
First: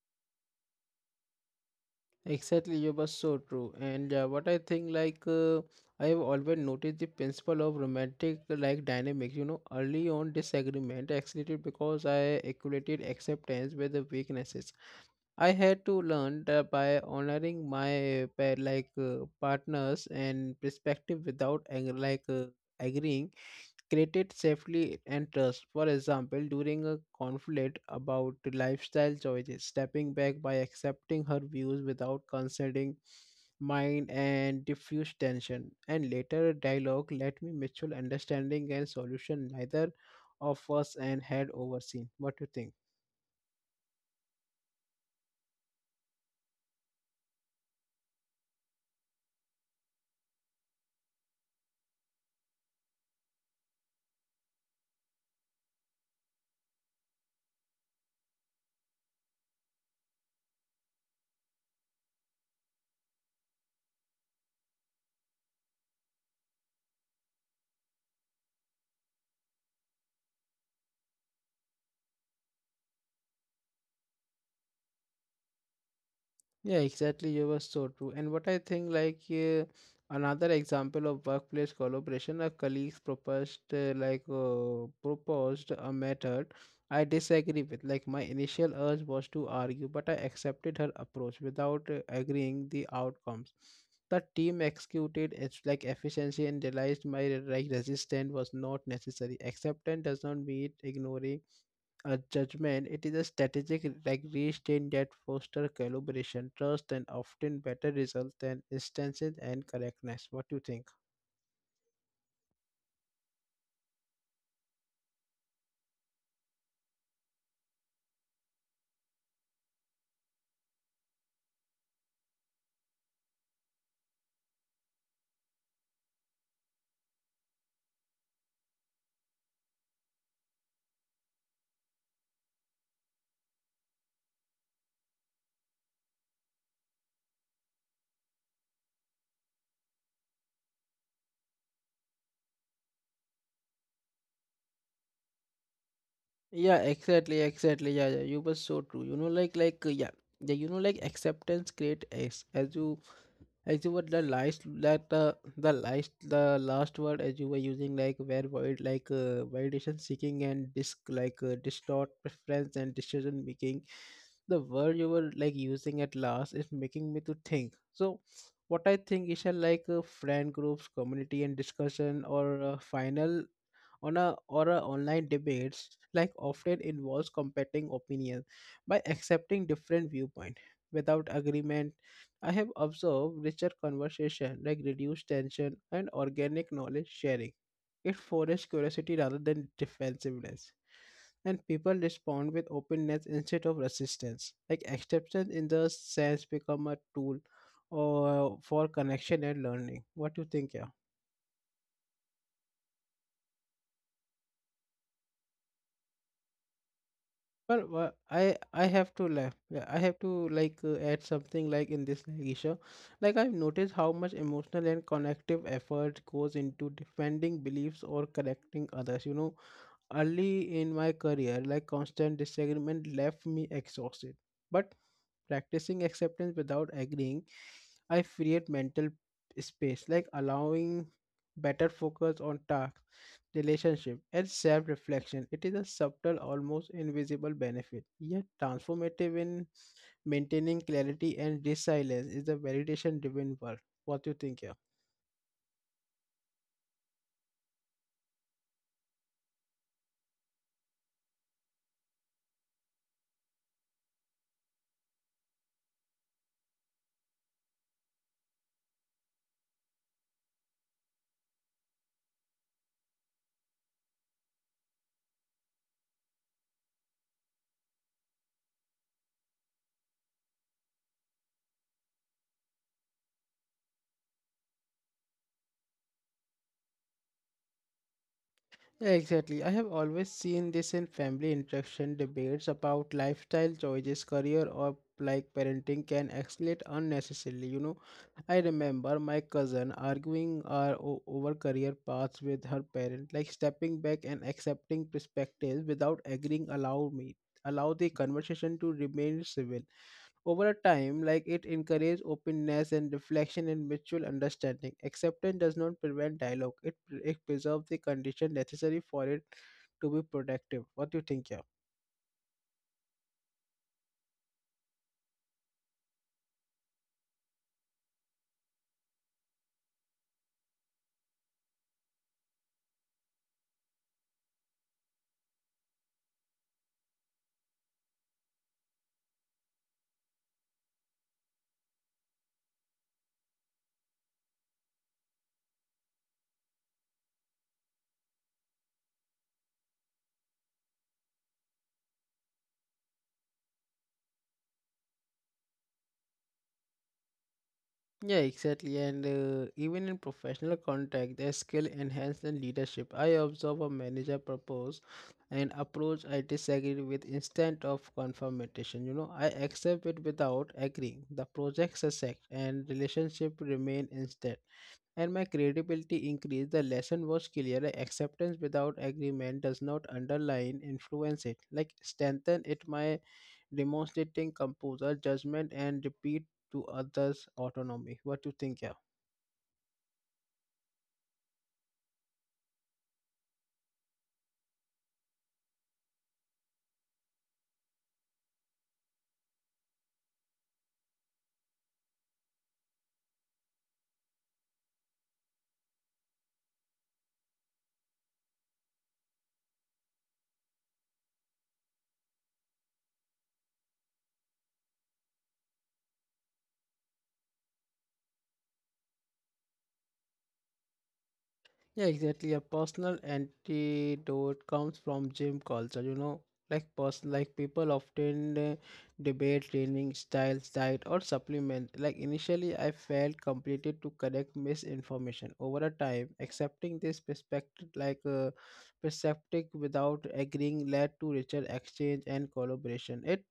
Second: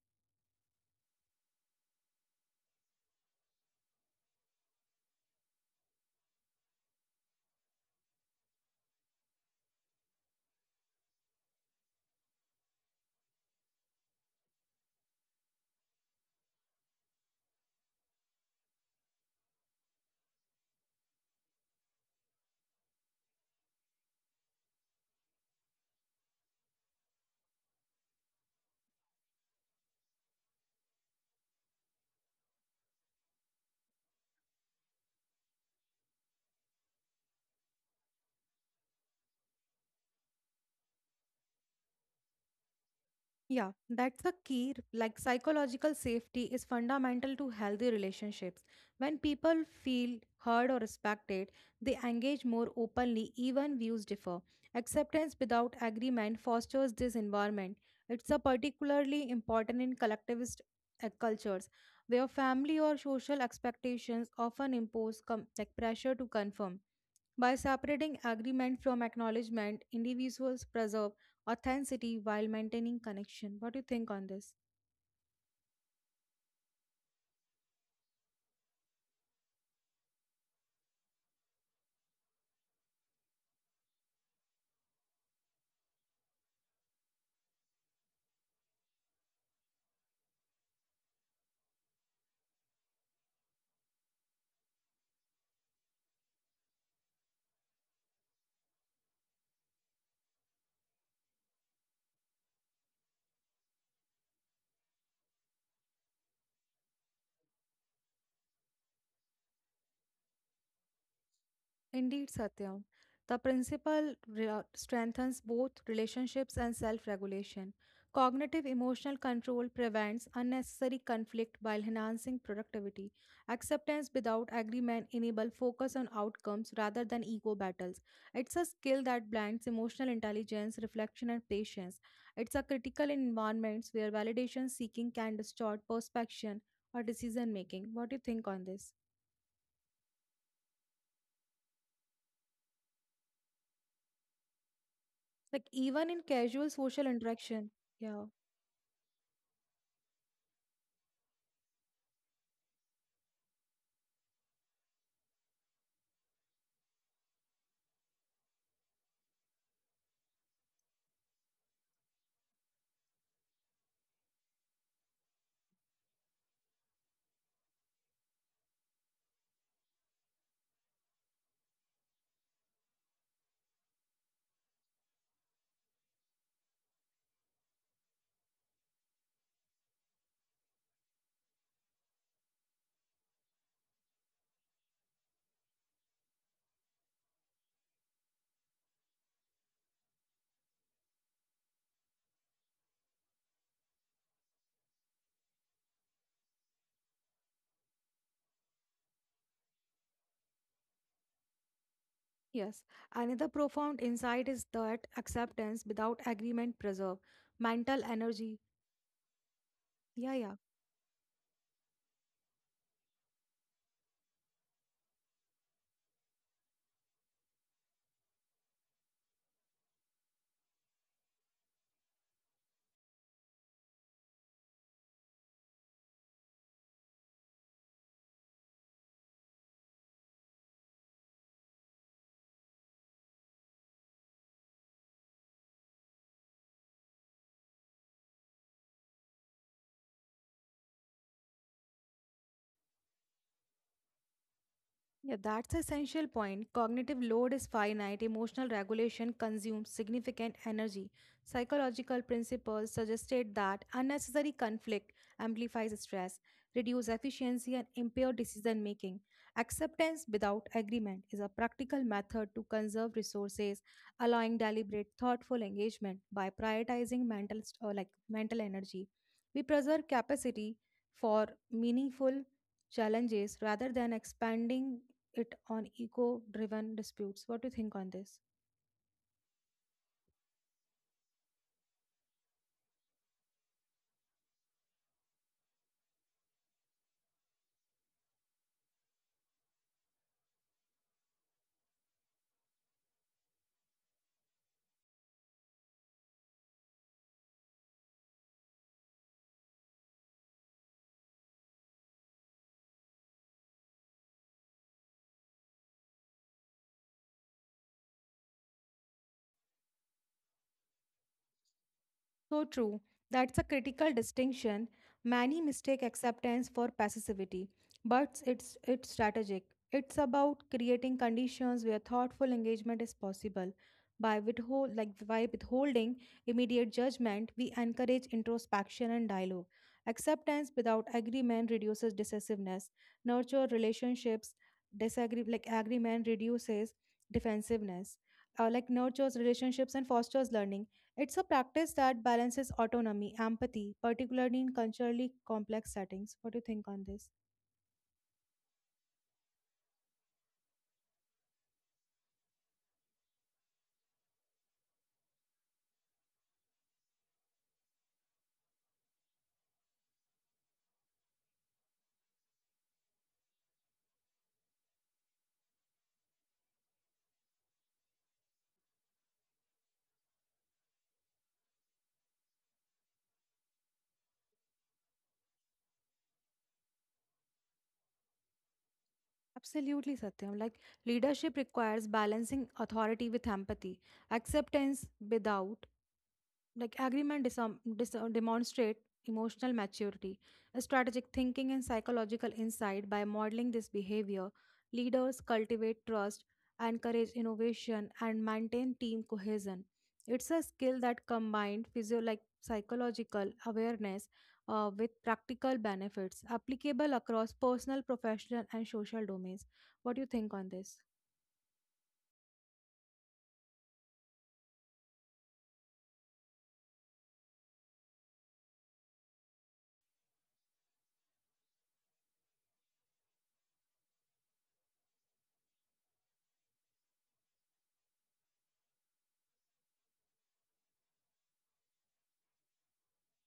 Exactly, you were so true. And what I think I have always noticed the principle of romantic like dynamics. You know, early on disagreement escalated because I equated acceptance with the weaknesses. I had to learn that by honoring my partners and perspective without agreeing created safely and trust. For example, during a conflict about lifestyle choices, stepping back by accepting her views without considering mine and diffuse tension, and later dialogue let me mutual understanding and solution neither of us and had overseen. What do you think?
Yeah, that's the key. Like psychological safety is fundamental to healthy relationships. When people feel heard or respected, they engage more openly, even views differ. Acceptance without agreement fosters this environment. It's a particularly important in collectivist cultures, where family or social expectations often impose com- like pressure to conform. By separating agreement from acknowledgement, individuals preserve authenticity while maintaining connection. What do you think on this?
Yeah, exactly. You were so true. And what I think, another example of workplace collaboration, a colleague proposed, proposed a method I disagree with. Like my initial urge was to argue, but I accepted her approach without agreeing the outcomes. The team executed its like efficiency and realized my like resistance was not necessary. Acceptance does not mean ignoring a judgment, it is a strategic like regulation that foster collaboration, trust, and often better results than instances and correctness. What do you think?
Indeed, Satyam. The strengthens both relationships and self regulation. Cognitive emotional control prevents unnecessary conflict while enhancing productivity. Acceptance without agreement enables focus on outcomes rather than ego battles. It's a skill that blends emotional intelligence, reflection, and patience. It's a critical in environments where validation seeking can distort perception or decision making. What do you think on this? Like even in casual
Yeah,
social
exactly,
interaction.
exactly. Yeah,
Yeah.
yeah, you were so true. You know, like. You know, like, acceptance create as you were the last that the last word as you were using like where void like validation seeking and disc like distort preference and decision making. The word you were like using at last is making me to think so. What I think is a like a friend groups community and discussion or a final on a or a online debates like often involves competing opinions. By accepting different viewpoint without agreement, I have observed richer conversation, like reduced tension and organic knowledge sharing. It fosters curiosity rather than defensiveness, and people respond with openness instead of resistance. Like acceptance in the sense become a tool or for connection and learning. What do you think, yeah?
Yes. Another profound insight is that acceptance without agreement preserve
Well,
mental
well, I
energy.
I have to like
Yeah, yeah.
add something like in this like, issue. Like I've noticed how much emotional and connective effort goes into defending beliefs or correcting others. You know, early in my career, like constant disagreement left me exhausted. But practicing acceptance without agreeing, I create mental space, like allowing better focus on tasks, relationship, and self-reflection. It is a subtle, almost invisible benefit, yet transformative in maintaining clarity and resilience is a validation-driven world. What do you think, yeah?
Yeah, that's essential point. Cognitive load is finite, emotional regulation consumes significant energy. Psychological principles suggested that unnecessary conflict amplifies stress, reduces efficiency, and impairs decision making. Acceptance without agreement is a practical method to conserve resources, allowing deliberate, thoughtful engagement by prioritizing mental st- or like mental energy. We preserve capacity for meaningful challenges rather than expanding it on ego driven disputes. What do you think on this?
Yeah, exactly. I have always seen this in family interaction debates about lifestyle choices, career, or like parenting can escalate unnecessarily. You know, I remember my cousin arguing our over career paths with her parent, like stepping back and accepting perspectives without agreeing. Allow the conversation to remain civil over a time, like it encourages openness and reflection and mutual understanding. Acceptance does not prevent dialogue; it preserves the condition necessary for it to be productive. What do you think, yeah?
So true. That's a critical distinction. Many mistake acceptance for passivity, but it's strategic. It's about creating conditions where thoughtful engagement is possible. By withholding immediate judgment, we encourage introspection and dialogue. Acceptance without agreement reduces decisiveness. Nurture relationships, disagree like agreement reduces defensiveness. Nurtures relationships and fosters learning. It's a practice that balances autonomy, empathy, particularly in culturally complex settings. What do you think on this?
Yeah, exactly. And even in professional context, there's skill enhancement leadership. I observe a manager propose an approach I disagree with instead of confirmation. You know, I accept it without agreeing. The project succeeds, and relationship remain instead, and my credibility increased. The lesson was clear. Acceptance without agreement does not underline, influence it. Like strengthen it my demonstrating composure, judgment, and repeat to others autonomy. What do you think, yeah?
Absolutely, Satyam. Like leadership requires balancing authority with empathy, acceptance without like agreement demonstrate emotional maturity, strategic thinking, and psychological insight by modeling this behavior. Leaders cultivate trust, encourage innovation, and maintain team cohesion. It's a skill that combined physio like psychological awareness with practical benefits applicable across personal, professional, and social domains. What do you think on this?
Yeah, exactly. A personal antidote comes from gym culture, you know. Like people often debate training styles, diet, or supplement. Like initially, I felt completed to correct misinformation. Over a time, accepting this perspective, without agreeing, led to richer exchange and collaboration. It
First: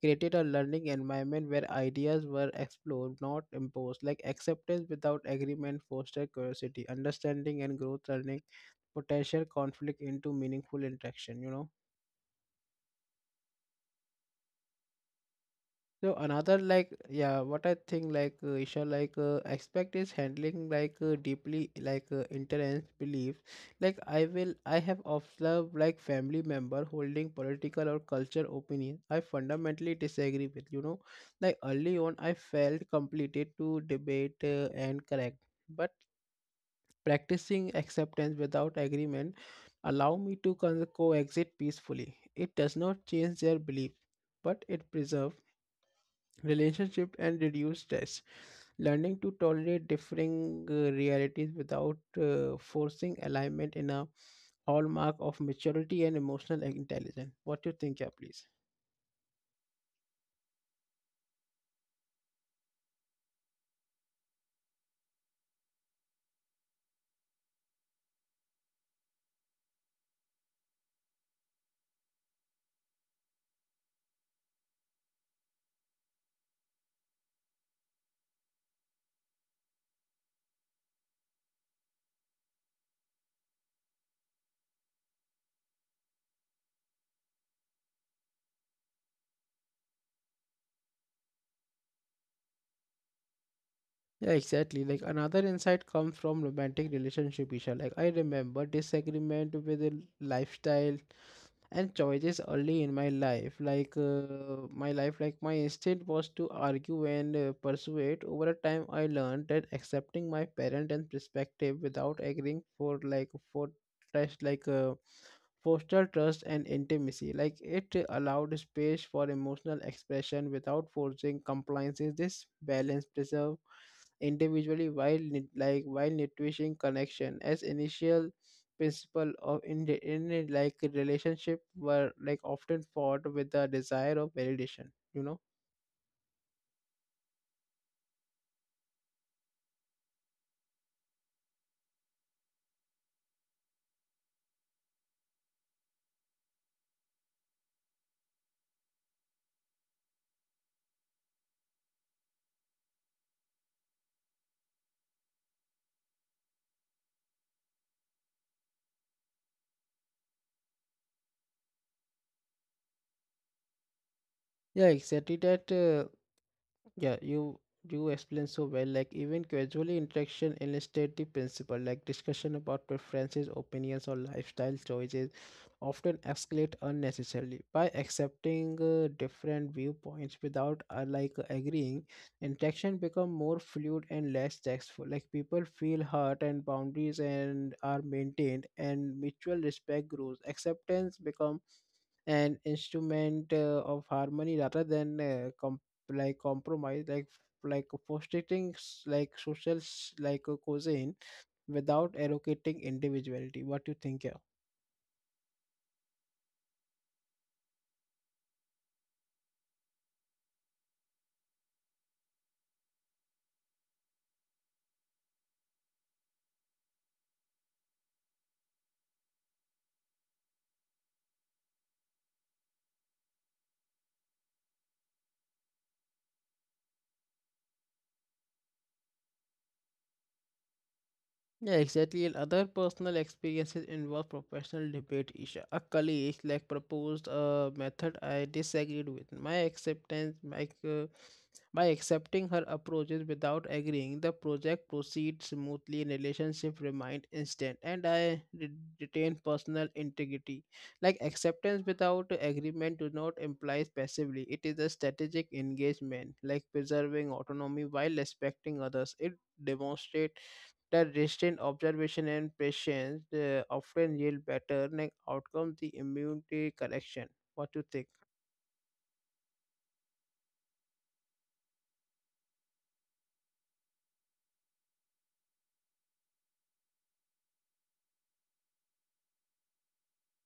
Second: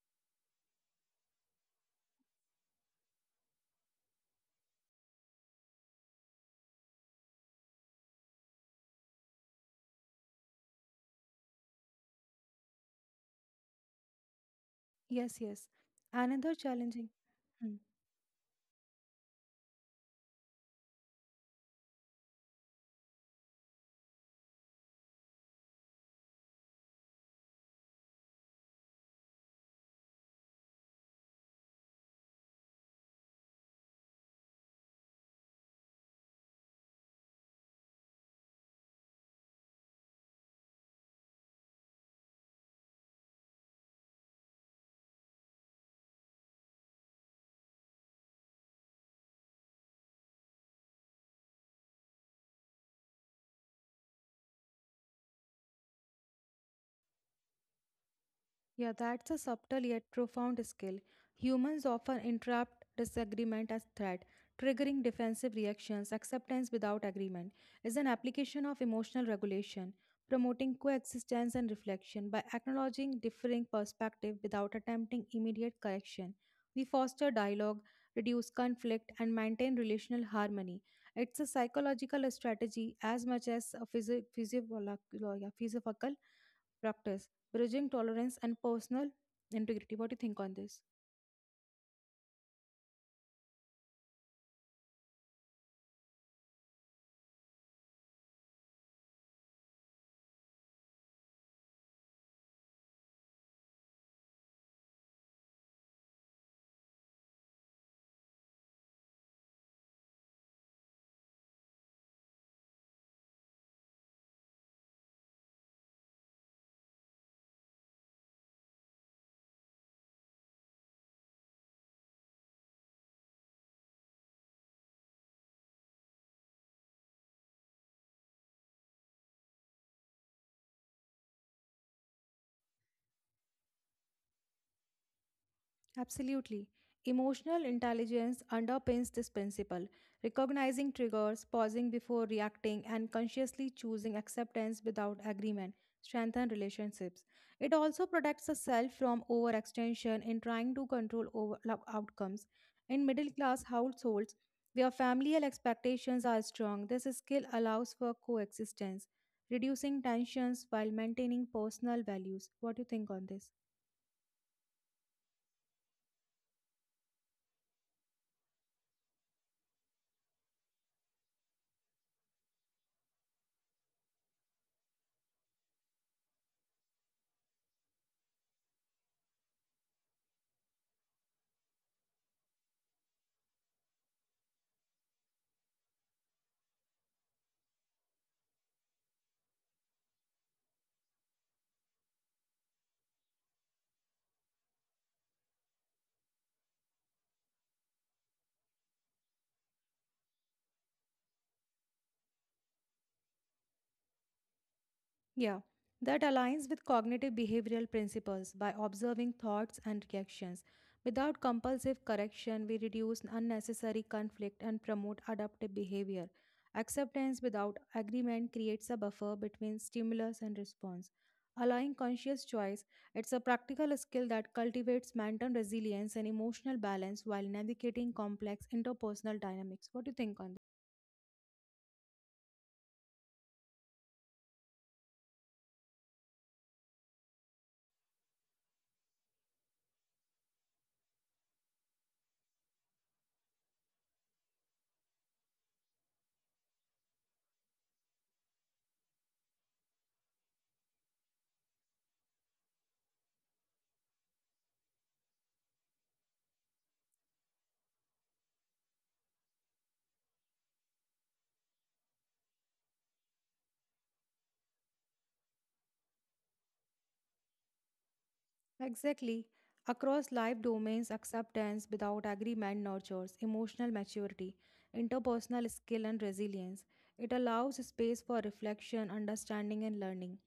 created a learning environment where ideas were explored, not imposed. Like acceptance without agreement fostered curiosity, understanding, and growth, turning potential conflict into meaningful interaction. You know.
Yes, yes.
So
Another
another like
challenging.
yeah, what I
Hmm.
think Isha expect is handling deeply intense beliefs. Like I have observed like family member holding political or culture opinion I fundamentally disagree with, you know. Like early on, I felt completed to debate and correct, but practicing acceptance without agreement allow me to coexist peacefully. It does not change their belief, but it preserves relationship and reduce stress learning to tolerate differing realities without forcing alignment in a hallmark of maturity and emotional intelligence. What do you think? Yeah, please.
Yeah, that's a subtle yet profound skill. Humans often interrupt disagreement as threat, triggering defensive reactions. Acceptance without agreement is an application of emotional regulation, promoting coexistence and reflection by acknowledging differing perspective without attempting immediate correction. We foster dialogue, reduce conflict, and maintain relational harmony. It's a psychological strategy as much as a physiological practice bridging tolerance and personal integrity. What do you think on this?
Yeah, exactly. Like another insight comes from romantic relationship, Isha. Like I remember disagreement with the lifestyle and choices early in my life. My life, like my instinct was to argue and persuade. Over a time, I learned that accepting my parent and perspective without agreeing for trust, foster trust and intimacy. Like it allowed space for emotional expression without forcing compliances. This balance preserve individually while like while nutrishing connection as initial principle of in a, like relationship were like often fought with the desire of validation, you know.
Absolutely. Emotional intelligence underpins this principle. Recognizing triggers, pausing before reacting, and consciously choosing acceptance without agreement strengthen relationships. It also protects the self from overextension in trying to control over outcomes. In middle class households, where familial expectations are strong, this skill allows for coexistence, reducing tensions while maintaining personal values. What do you think on this?
Yeah exactly that uh, Yeah, you explain so well. Like even casually interaction illustrate the principle. Like discussion about preferences, opinions, or lifestyle choices often escalate unnecessarily. By accepting different viewpoints without like agreeing, interaction become more fluid and less tactful. Like people feel hurt, and boundaries and are maintained, and mutual respect grows. Acceptance become an instrument of harmony rather than like compromise like frustrating like social like a cuisine without allocating individuality. What you think? Yeah.
Yeah, that aligns with cognitive behavioral principles by observing thoughts and reactions. Without compulsive correction, we reduce unnecessary conflict and promote adaptive behavior. Acceptance without agreement creates a buffer between stimulus and response. Allowing conscious choice, it's a practical skill that cultivates mental resilience and emotional balance while navigating complex interpersonal dynamics. What do you think on?
Yeah, exactly. And other personal experiences involve professional debate. Isha. A colleague like proposed a method I disagreed with. My acceptance, my, by accepting her approaches without agreeing, the project proceeds smoothly, and relationship remained instant, and I retain personal integrity. Like acceptance without agreement do not imply passively. It is a strategic engagement, like preserving autonomy while respecting others. It demonstrates the restraint, observation, and patience often yield better like outcomes the immunity correction. What do you think?
Exactly. Across life domains, acceptance without agreement nurtures emotional maturity, interpersonal skill, and resilience. It allows space for reflection, understanding, and learning.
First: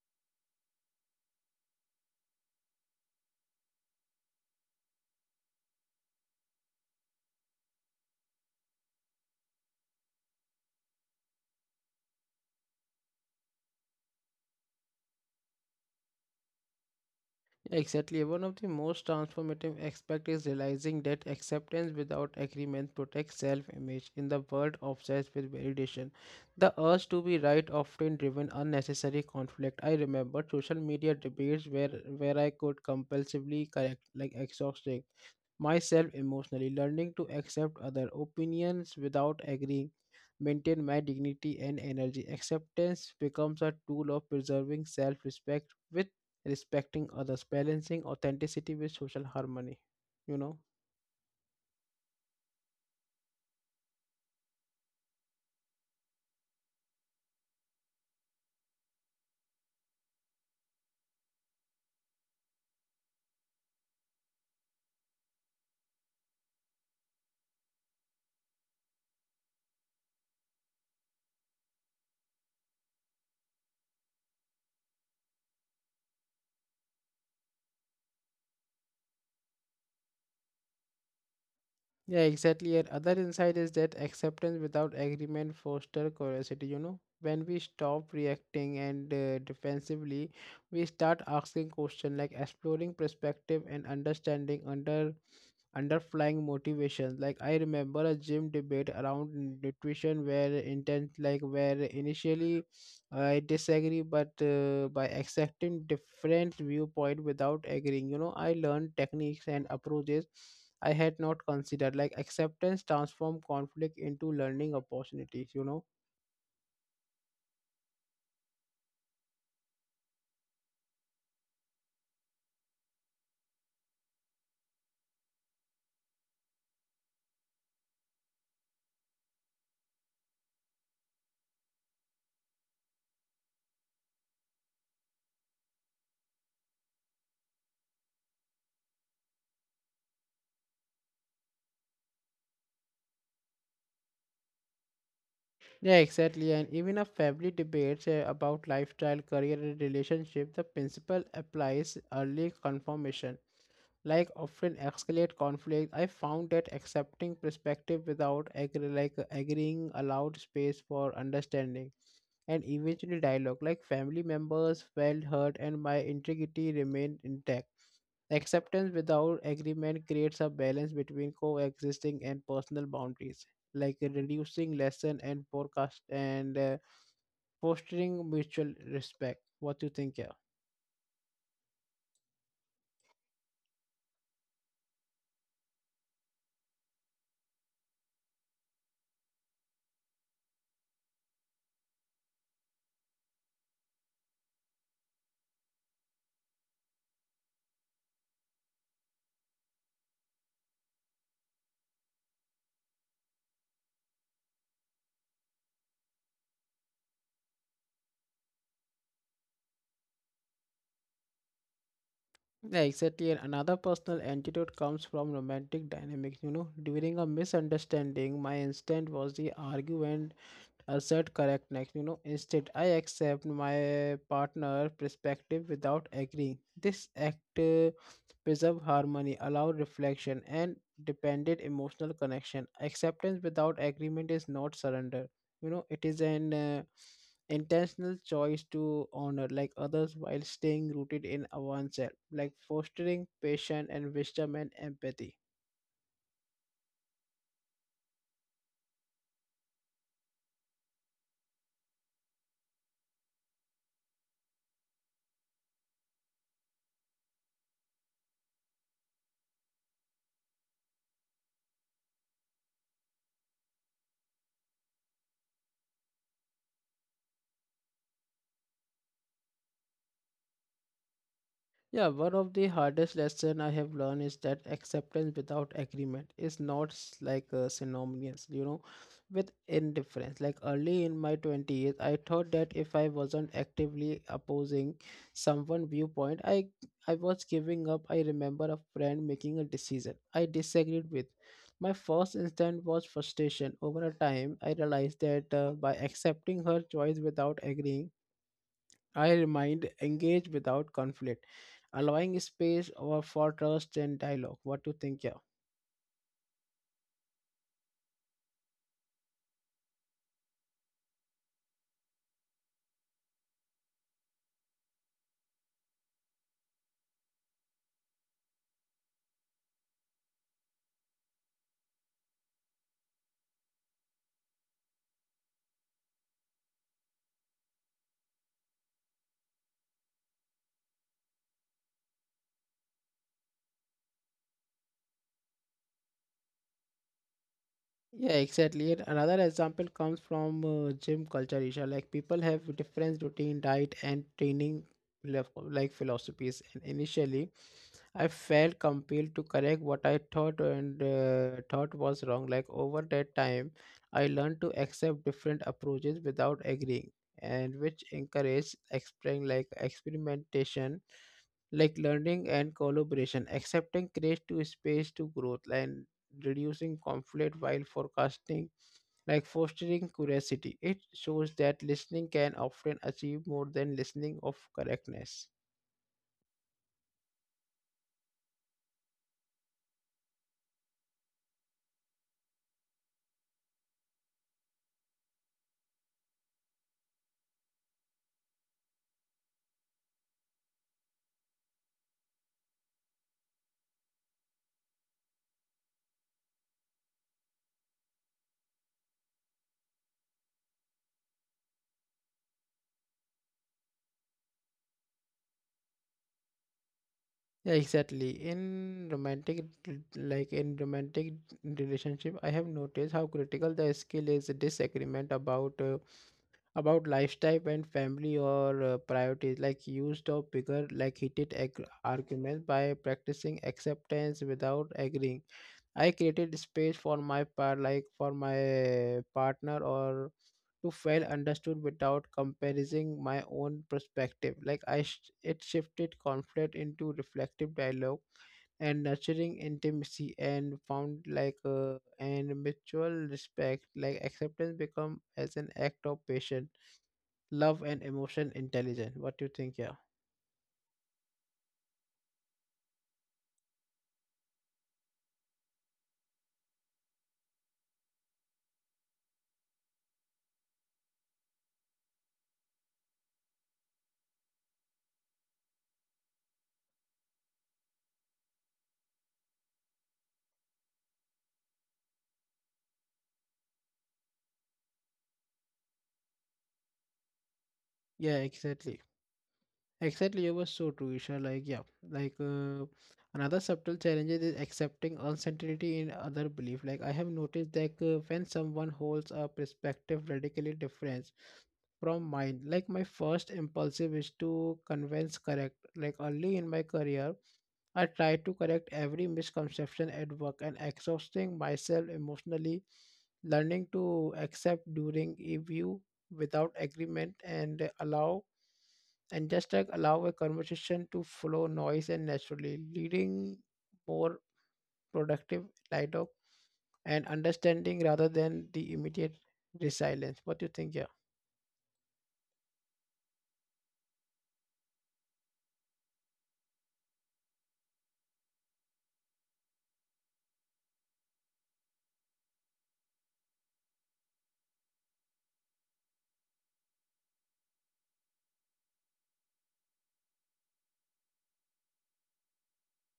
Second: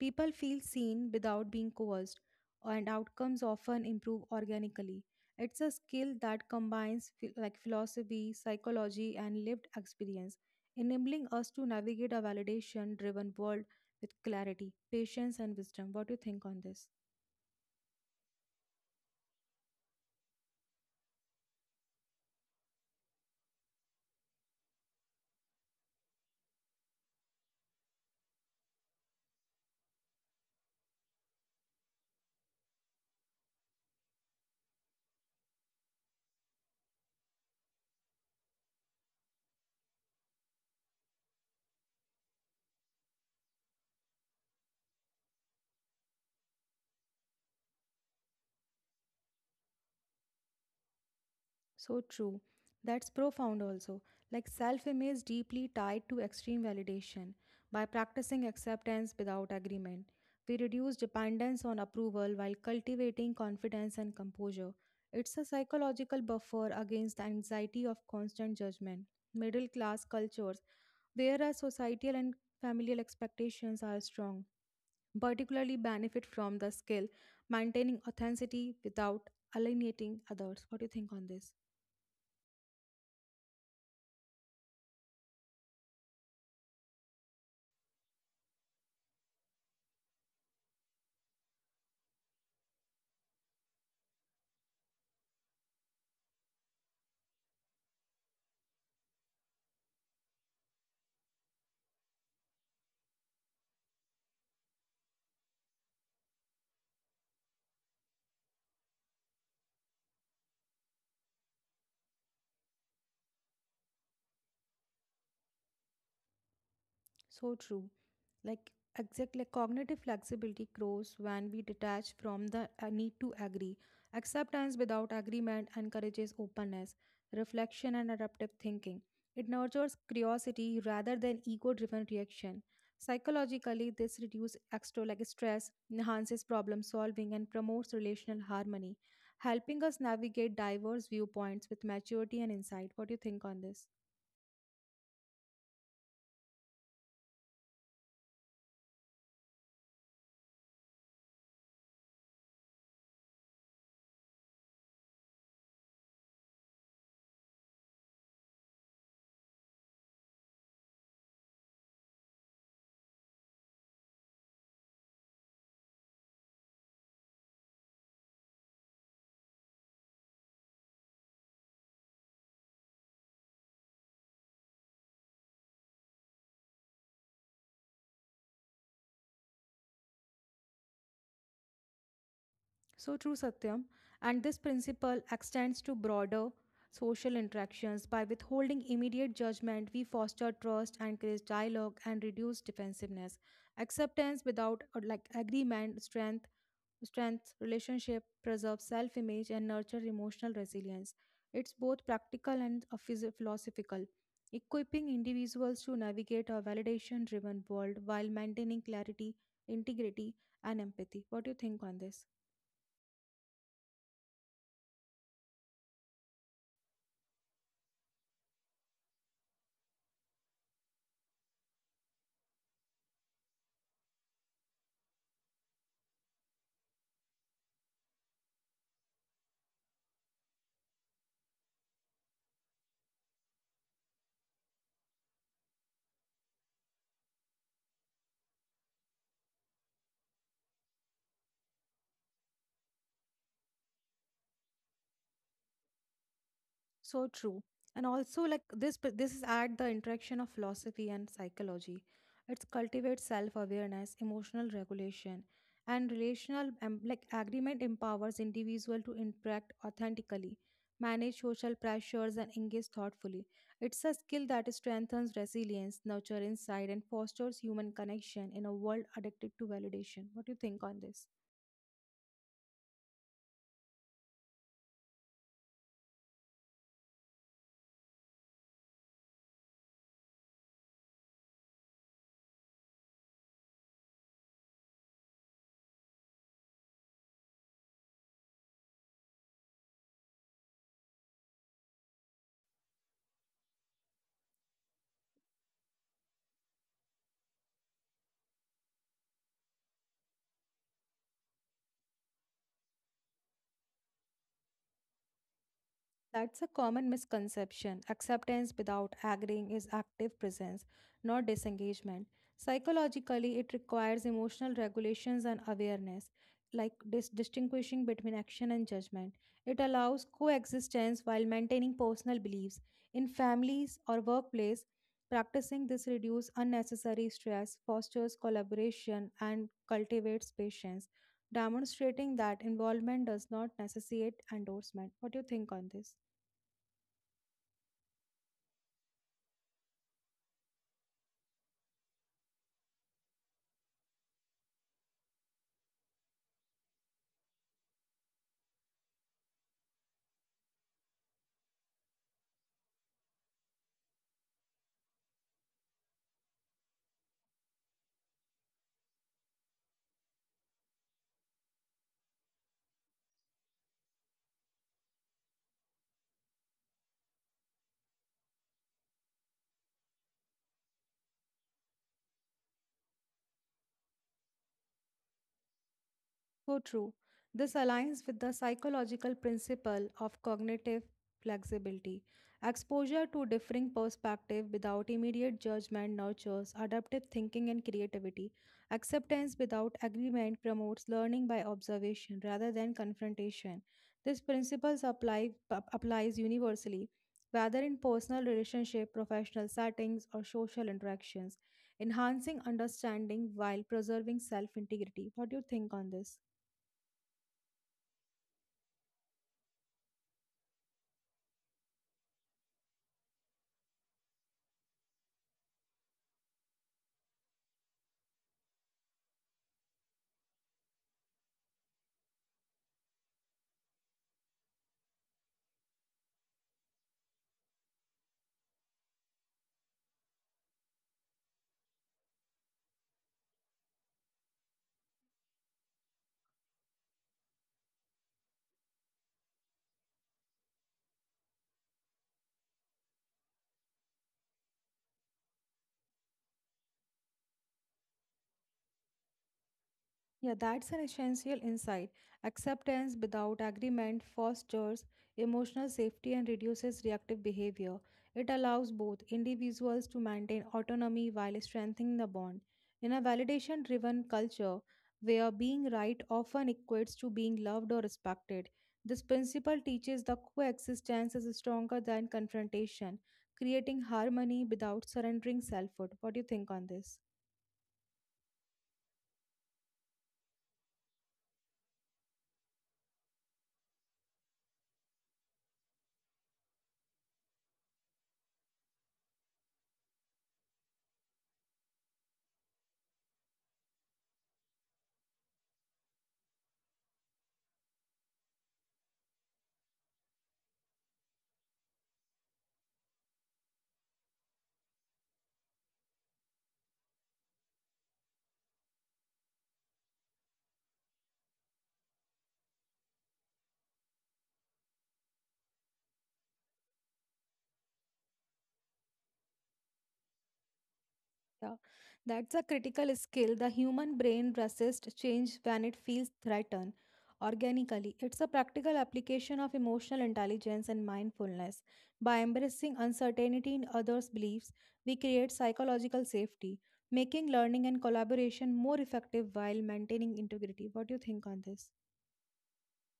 People feel seen without being coerced, and outcomes often improve organically. It's a skill that combines philosophy, psychology, and lived experience, enabling us to navigate a validation-driven world with clarity, patience, and wisdom. What do you think on this?
Yeah, exactly. One of the most transformative aspects is realizing that acceptance without agreement protects self image in the world obsessed with validation. The urge to be right often driven unnecessary conflict. I remember social media debates where I could compulsively correct, like exhausting myself emotionally, learning to accept other opinions without agreeing, maintain my dignity and energy. Acceptance becomes a tool of preserving self respect respecting others, balancing authenticity with social harmony. You know?
So true. That's profound also. Like self image deeply tied to extreme validation. By practicing acceptance without agreement, we reduce dependence on approval while cultivating confidence and composure. It's a psychological buffer against the anxiety of constant judgment. Middle class cultures, where our societal and familial expectations are strong, particularly benefit from the skill maintaining authenticity without alienating others. What do you think on this?
Yeah, exactly. And other insight is that acceptance without agreement foster curiosity. You know, when we stop reacting and defensively, we start asking questions like exploring perspective and understanding underlying motivation. Like I remember a gym debate around nutrition where intent like where initially I disagree, but by accepting different viewpoint without agreeing, you know, I learned techniques and approaches I had not considered. Like acceptance transform conflict into learning opportunities. You know.
So true. Like exactly, cognitive flexibility grows when we detach from the need to agree. Acceptance without agreement encourages openness, reflection, and adaptive thinking. It nurtures curiosity rather than ego-driven reaction. Psychologically, this reduces extra like stress, enhances problem solving, and promotes relational harmony, helping us navigate diverse viewpoints with maturity and insight. What do you think on this?
Yeah, exactly. And even a family debates about lifestyle, career, and relationship, the principle applies early confirmation, like often escalate conflict. I found that accepting perspective without like agreeing allowed space for understanding and eventually dialogue. Like family members felt hurt and my integrity remained intact. Acceptance without agreement creates a balance between coexisting and personal boundaries, like reducing lesson and forecast and fostering mutual respect. What do you think? Yeah.
So true, Satyam. And this principle extends to broader social interactions. By withholding immediate judgment, we foster trust, encourage dialogue, and reduce defensiveness. Acceptance without agreement, strength, relationship, preserve self-image, and nurture emotional resilience. It's both practical and philosophical. Equipping individuals to navigate a validation-driven world while maintaining clarity, integrity, and empathy. What do you think on this?
Yeah, exactly. And another personal antidote comes from romantic dynamics. You know, during a misunderstanding, my instinct was the argument assert correctness. You know, instead, I accept my partner' perspective without agreeing. This act preserve harmony, allow reflection, and dependent emotional connection. Acceptance without agreement is not surrender. You know, it is an intentional choice to honor like others while staying rooted in oneself, like fostering patience and wisdom and empathy.
So true. And also like this, but this is at the interaction of philosophy and psychology. It cultivates self-awareness, emotional regulation, and relational agreement empowers individual to interact authentically, manage social pressures and engage thoughtfully. It's a skill that strengthens resilience, nurture insight, and fosters human connection in a world addicted to validation. What do you think on this?
Yeah, one of the hardest lessons I have learned is that acceptance without agreement is not like synonymous, you know, with indifference. Like early in my 20s, I thought that if I wasn't actively opposing someone viewpoint, I was giving up. I remember a friend making a decision I disagreed with. My first instinct was frustration. Over a time, I realized that by accepting her choice without agreeing, I remind engage without conflict, allowing space or for trust and dialogue. What do you think? Yeah.
That's a common misconception. Acceptance without agreeing is active presence, not disengagement. Psychologically, it requires emotional regulations and awareness, like distinguishing between action and judgment. It allows coexistence while maintaining personal beliefs. In families or workplace, practicing this reduces unnecessary stress, fosters collaboration, and cultivates patience, demonstrating that involvement does not necessitate endorsement. What do you think on this?
Yeah, exactly. And another example comes from gym culture, Isha. Like people have different routine, diet, and training like philosophies. And initially, I felt compelled to correct what I thought and thought was wrong. Like over that time, I learned to accept different approaches without agreeing, and which encouraged explain like experimentation like learning and collaboration. Accepting creates to space to growth and reducing conflict while forecasting, like fostering curiosity. It shows that listening can often achieve more than listening of correctness.
So true. This aligns with the psychological principle of cognitive flexibility. Exposure to differing perspective without immediate judgment nurtures adaptive thinking and creativity. Acceptance without agreement promotes learning by observation rather than confrontation. These principles applies universally, whether in personal relationship, professional settings or social interactions, enhancing understanding while preserving self-integrity. What do you think on this?
Yeah, exactly. In romantic, like in romantic relationship, I have noticed how critical the skill is disagreement about. About lifestyle and family or priorities like used of bigger like heated arguments. By practicing acceptance without agreeing, I created space for my part like for my partner or to feel understood without comparing my own perspective. Like I it shifted conflict into reflective dialogue and nurturing intimacy and found like and mutual respect. Like acceptance become as an act of patience love and emotion intelligence. What do you think? Yeah.
Yeah, that's an essential insight. Acceptance without agreement fosters emotional safety and reduces reactive behavior. It allows both individuals to maintain autonomy while strengthening the bond. In a validation driven culture where being right often equates to being loved or respected, this principle teaches that coexistence is stronger than confrontation, creating harmony without surrendering selfhood. What do you think on this?
Yeah, exactly, exactly. You were so true, Isha. Like yeah, like uh, another subtle challenge is accepting uncertainty in other belief. Like I have noticed that when someone holds a perspective radically different from mine, like my first impulsive is to convince correct. Like early in my career I try to correct every misconception at work and exhausting myself emotionally, learning to accept during a view without agreement and allow and just like allow a conversation to flow noise and naturally, leading more productive dialogue and understanding rather than the immediate resilience. What do you think, yeah?
Yeah, that's a critical skill. The human brain resists change when it feels threatened organically. It's a practical application of emotional intelligence and mindfulness. By embracing uncertainty in others' beliefs, we create psychological safety, making learning and collaboration more effective while maintaining integrity. What do you think on this?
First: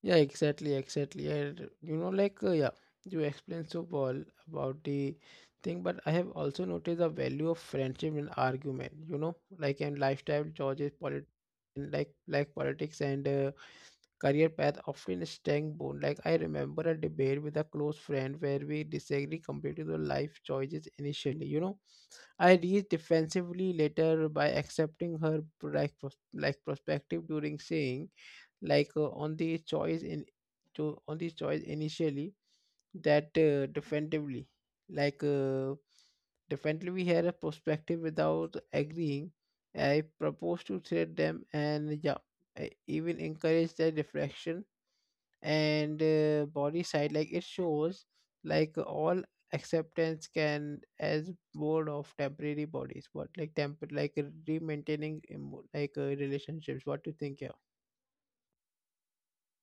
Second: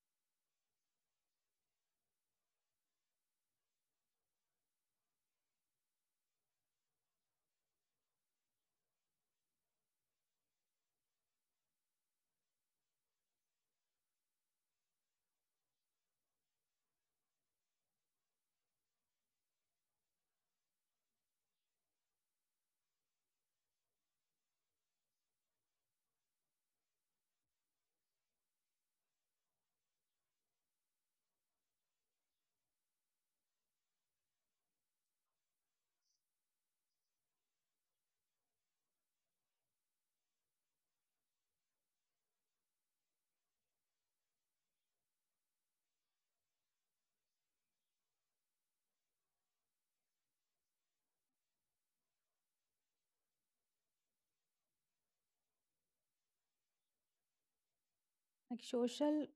Yeah, exactly, exactly. And you know, like, yeah, you explained so well about the thing, but I have also noticed the value of friendship in argument, you know, like in lifestyle choices, polit in like politics and career path often strength bone. Like I remember a debate with a close friend where we disagree completely with life choices initially, you know. I reached defensively later by accepting her like like perspective during saying on the choice in to on the choice initially that defensively like uh, defensively we had a perspective without agreeing. I propose to thread them and yeah, I even encourage their reflection and body side. Like it shows like all acceptance can as board of temporary bodies what like temp like re-maintaining like relationships. What do you think? Yeah.
Like social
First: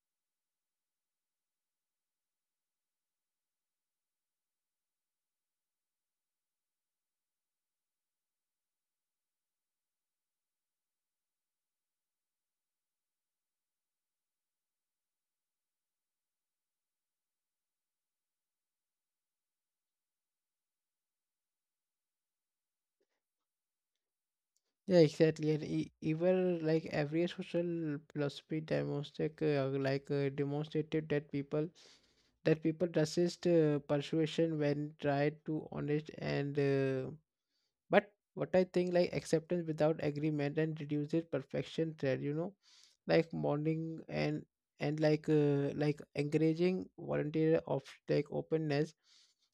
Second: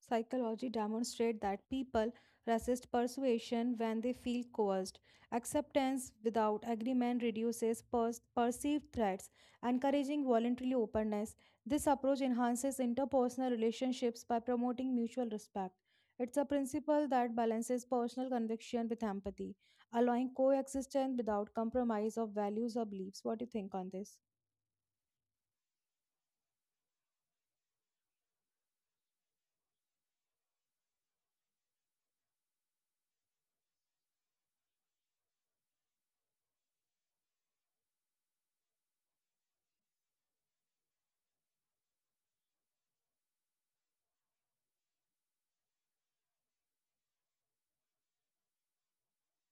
Psychology demonstrates that people resist persuasion when they feel coerced. Acceptance without agreement reduces perceived threats, encouraging voluntary openness. This approach enhances interpersonal relationships by promoting mutual respect. It's a principle that balances personal conviction with empathy, allowing coexistence without compromise of values or beliefs. What do you think on this?
Yeah, exactly. And even like every social philosophy demonstrate demonstrated that people resist persuasion when tried to honest and but what I think like acceptance without agreement and reduces perfection thread, you know, like morning and like encouraging volunteer of like openness.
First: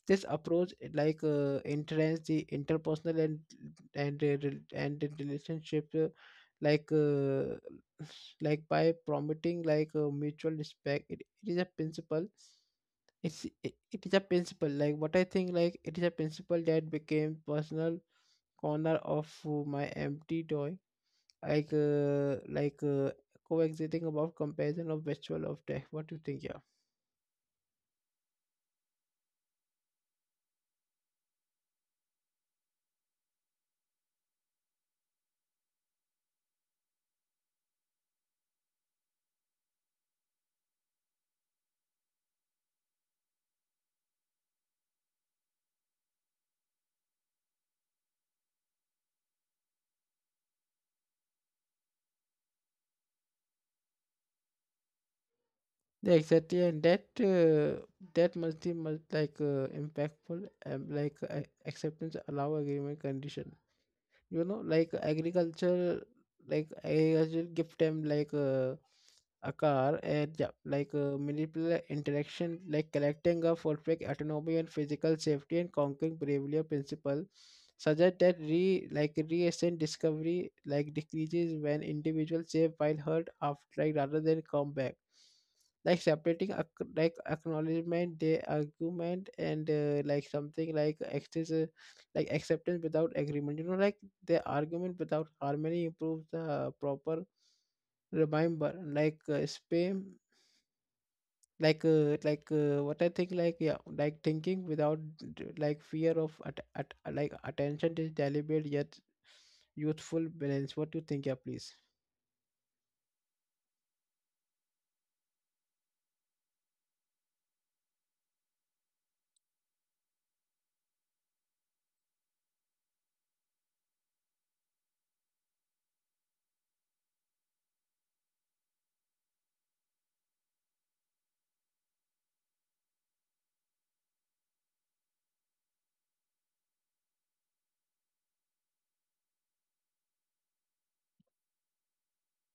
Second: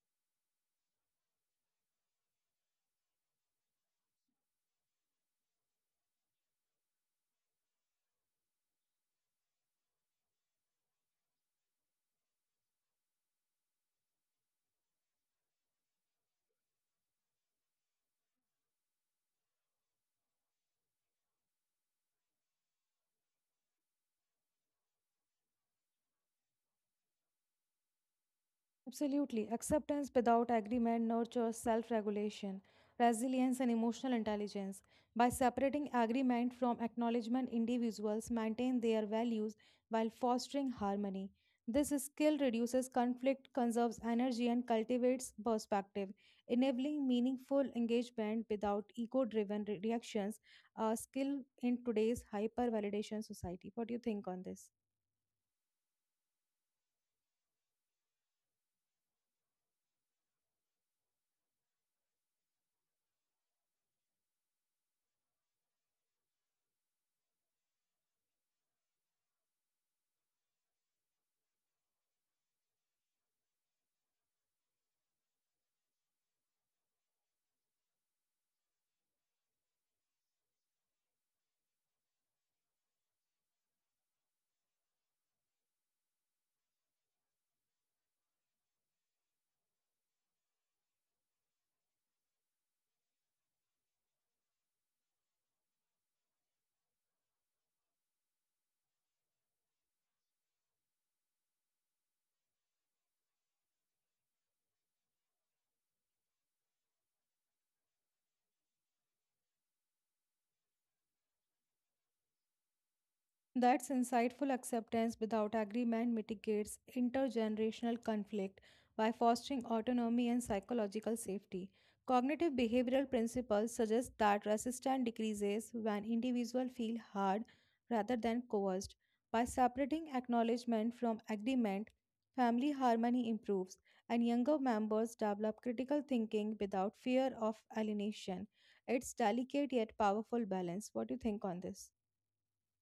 This approach it, enhance the interpersonal and and the relationship like uh, like by promoting mutual respect. It is a principle. It is a principle, like what I think, like it is a principle that became personal corner of my empty toy, like uh, like uh, coexisting about comparison of virtual of tech. What do you think? Yeah,
Absolutely. Acceptance without agreement nurtures self regulation, resilience, and emotional intelligence. By separating agreement from acknowledgement, individuals maintain their values while fostering harmony. This skill reduces conflict, conserves energy, and cultivates perspective, enabling meaningful engagement without ego driven reactions, a skill in today's hyper validation society. What do you think on this?
yeah, exactly. And that that must like impactful and acceptance allow agreement condition, you know, like agriculture, like agriculture give them a car. And yeah, manipulative interaction like collecting a perfect autonomy and physical safety and conquering behavior principle suggest that re like recent discovery like decreases when individuals save while hurt after like rather than combat, like separating like acknowledgement the argument and like something like access like acceptance without agreement, you know, like their argument without harmony improves the proper. Remember spam what I think, like yeah, like thinking without like fear of at like attention is deliberate yet youthful balance. What do you think? Yeah, please.
That's insightful. Acceptance without agreement mitigates intergenerational conflict by fostering autonomy and psychological safety. Cognitive behavioral principles suggest that resistance decreases when individuals feel heard rather than coerced. By separating acknowledgement from agreement, family harmony improves and younger members develop critical thinking without fear of alienation. It's delicate yet powerful balance. What do you think on this?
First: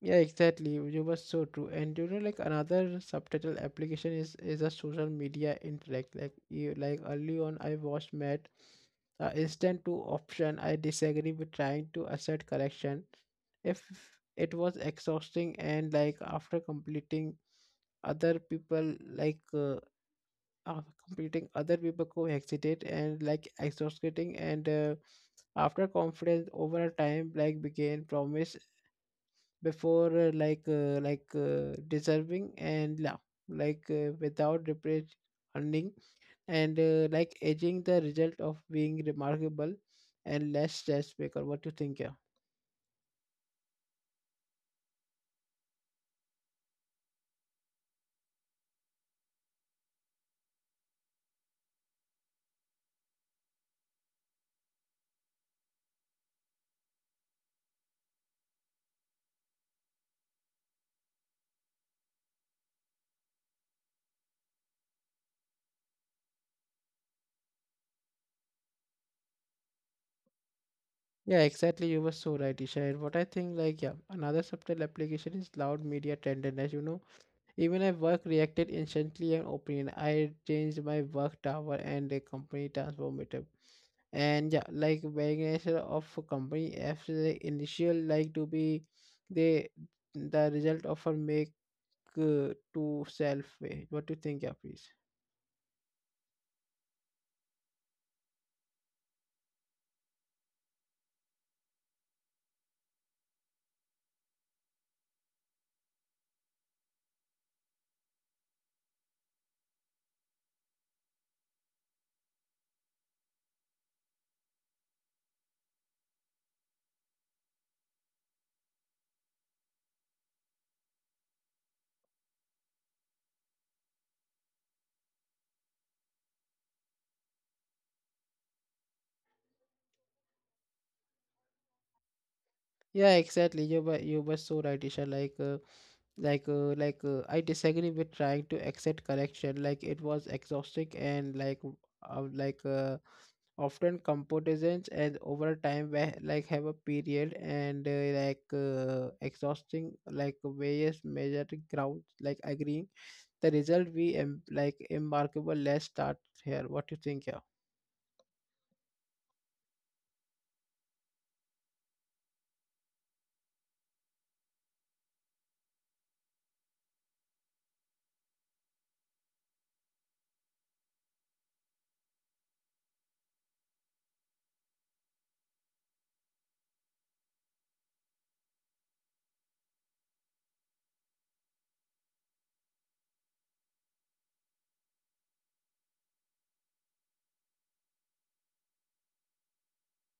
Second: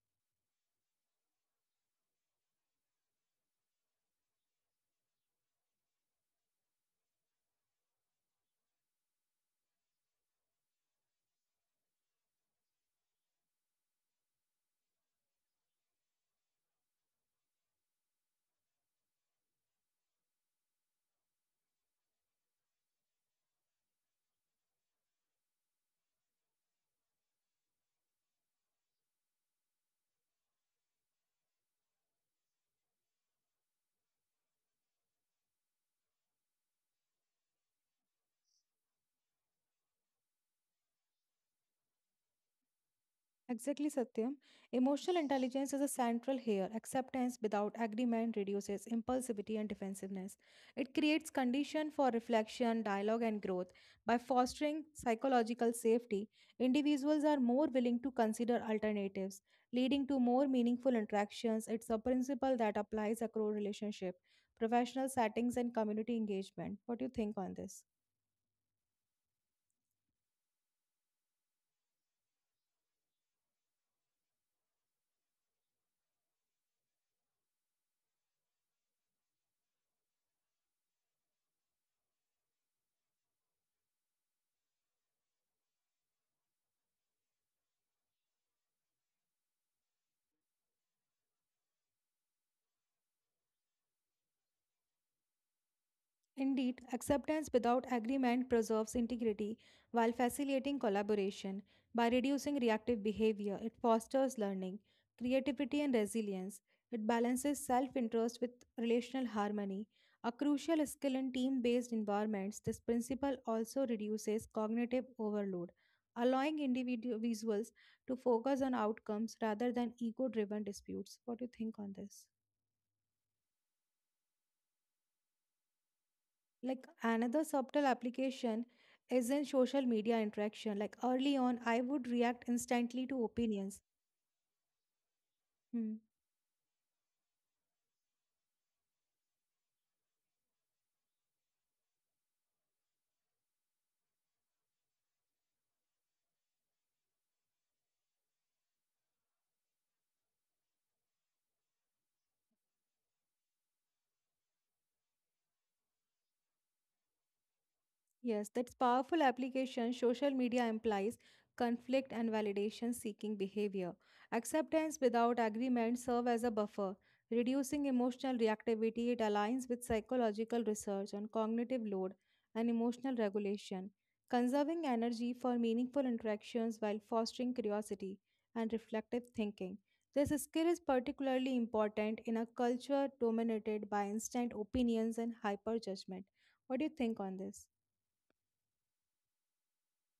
Yeah, exactly. You were so true. And you know, like another subtitle application is a social media interact. Like you, like early on, I watched Matt. Instant to option. I disagree with trying to assert correction. If it was exhausting and like after completing other people after completing other people who hesitate and like exhausting and after confidence over time like began promise before deserving and love without repeat earning and like aging the result of being remarkable and less stress maker. What do you think? Yeah.
Exactly, Satyam. Emotional intelligence is a central here. Acceptance without agreement reduces impulsivity and defensiveness. It creates condition for reflection, dialogue, and growth. By fostering psychological safety, individuals are more willing to consider alternatives, leading to more meaningful interactions. It's a principle that applies across relationship, professional settings, and community engagement. What do you think on this?
Yeah, exactly. You were so right, Isha. And what I think, like, yeah, another subtle application is loud media tenderness. You know, even I work reacted instantly and opinion. I changed my work tower and the company transformative. And yeah, like variation of a company after the initial like to be the the result of a make to self way. What do you think? Yeah, please.
Indeed, acceptance without agreement preserves integrity while facilitating collaboration. By reducing reactive behavior, it fosters learning, creativity, and resilience. It balances self interest with relational harmony, a crucial skill in team based environments. This principle also reduces cognitive overload, allowing individuals to focus on outcomes rather than ego driven disputes. What do you think on this? Like another subtle application is in social media interaction, like early on I would react instantly
Yeah,
to
exactly.
opinions.
You were so right, Isha.
Hmm.
I disagree with trying to accept correction. Like it was exhausting and like uh, like uh, often competitions and over time where like have a period and exhausting like various measured grounds like agreeing the result we like embarkable. Let's start here. What do you think? Yeah.
Yes, that's powerful application. Social media implies conflict and validation seeking behavior. Acceptance without agreement serve as a buffer, reducing emotional reactivity. It aligns with psychological research on cognitive load and emotional regulation, conserving energy for meaningful interactions while fostering curiosity and reflective thinking. This skill is particularly important in a culture dominated by instant opinions and hyper judgment. What do you think on this?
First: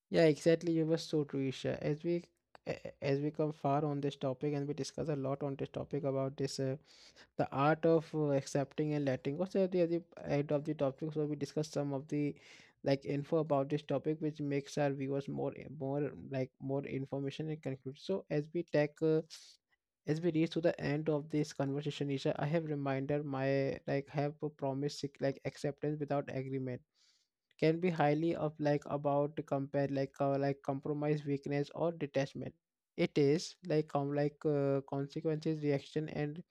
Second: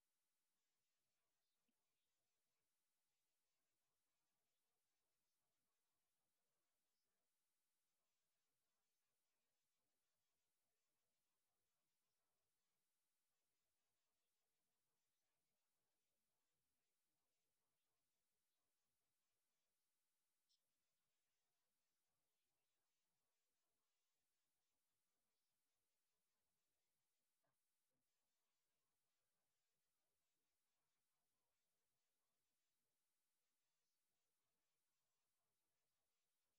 Yeah, exactly. You were so true, Isha. As we as we come far on this topic, and we discuss a lot on this topic about this the art of accepting and letting go. So at the other end of the topic, so we discuss some of the like info about this topic, which makes our viewers more more information and conclude. So as we take as we reach to the end of this conversation, Isha, I have reminded my like have a promise. Like acceptance without agreement can be highly of like about to compare like compromise weakness or detachment. It is like consequences reaction and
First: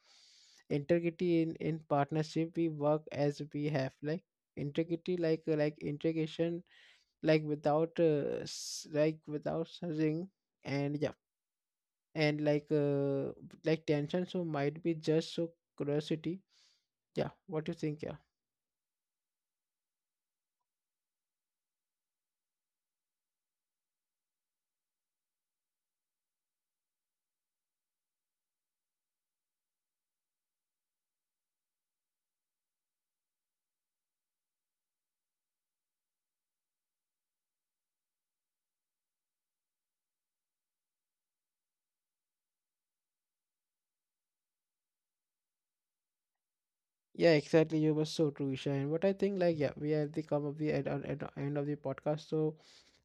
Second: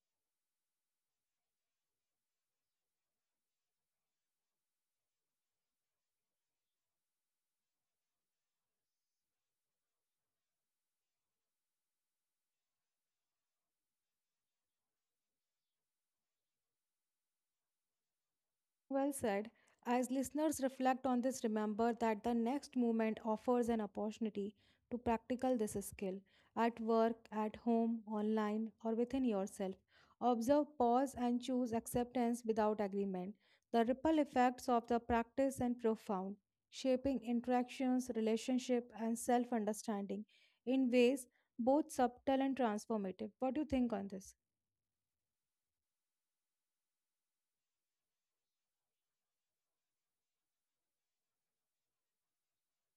integrity in partnership we work as we have like integrity like integration like without like without ring and yeah and like tension, so might be just so curiosity. Yeah, what do you think? Yeah.
Well said. As listeners reflect on this, remember that the next movement offers an opportunity to practical this skill at work, at home, online, or within yourself. Observe, pause, and choose acceptance without agreement. The ripple effects of the practice are profound, shaping interactions, relationship, and self understanding in ways both subtle and transformative. What do you think on this?
Yeah, exactly. You were so true, Isha. And what I think, like, yeah, we are at the come of the end of the podcast. So,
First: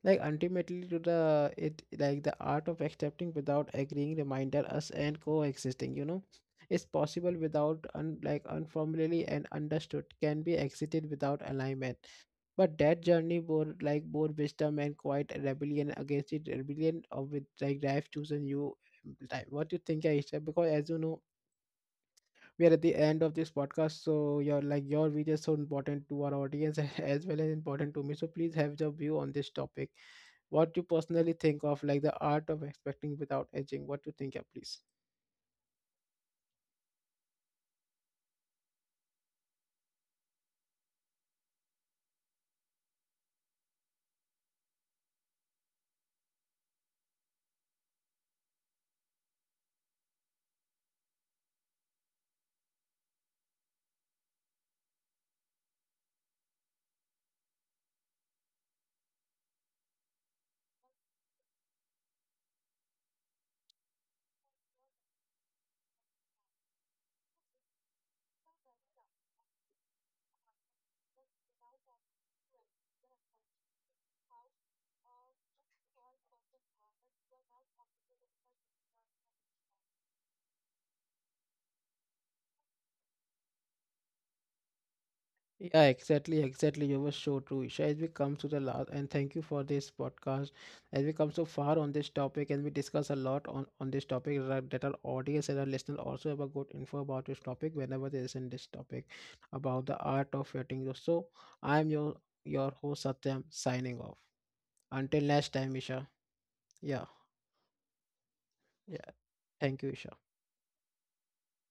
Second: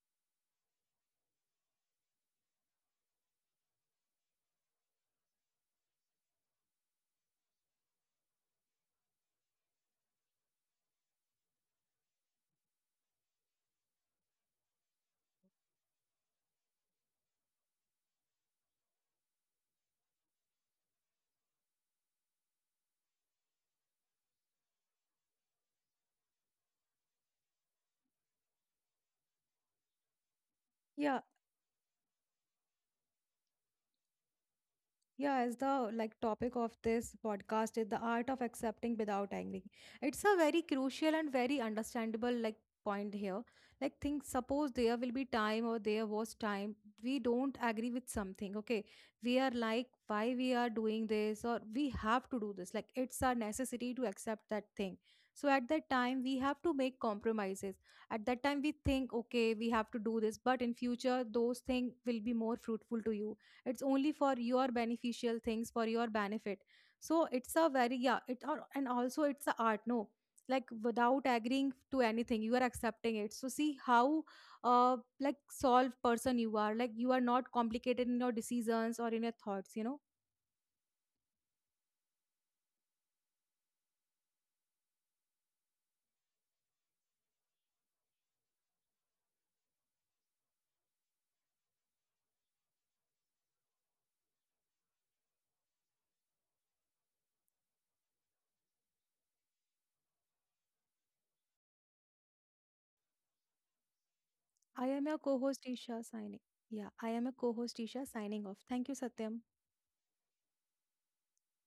like, ultimately, to the it like the art of accepting without agreeing, reminder us and coexisting. You know, it's possible without un, like unformally and understood can be exited without alignment. But that journey bore like bore wisdom and quite rebellion against it, rebellion of with like life chosen you. Like, what you think, Aisha? Because as you know we are at the end of this podcast, so your like your view is so important to our audience as well as important to me, so please have your view on this topic. What you
Yeah.
personally think of like the art of expecting without edging? What you think? Yeah, please.
Yeah, as the like topic of this podcast is the art of accepting without angering. It's a very crucial and very understandable like point here. Like think, suppose there will be time or there was time we don't agree with something. Okay. We are like why we are doing this or we have to do this. Like it's our necessity to accept that thing. So at that time we have to make compromises. At that time we think, okay, we have to do this, but in future those things will be more fruitful to you, it's only for your beneficial things, for your benefit. So it's a very, yeah, it or and also it's a art, no, like without agreeing to anything you are accepting it, so see how solved person you are, like you are not complicated in your decisions or in your thoughts, you know.
Yeah, exactly, exactly. You were so true, Isha. As we come to the last, and thank you for this podcast. As we come so far on this topic, and we discuss a lot on this topic, that that our audience and our listener also have a good info about this topic whenever they listen this topic about the art of writing. So I am your host Satyam signing off.
I am your
Until next
co-host
time, Isha.
Isha signing. Yeah,
Yeah,
I am a co-host Isha signing off. Thank you,
yeah.
Satyam.
Thank you, Isha.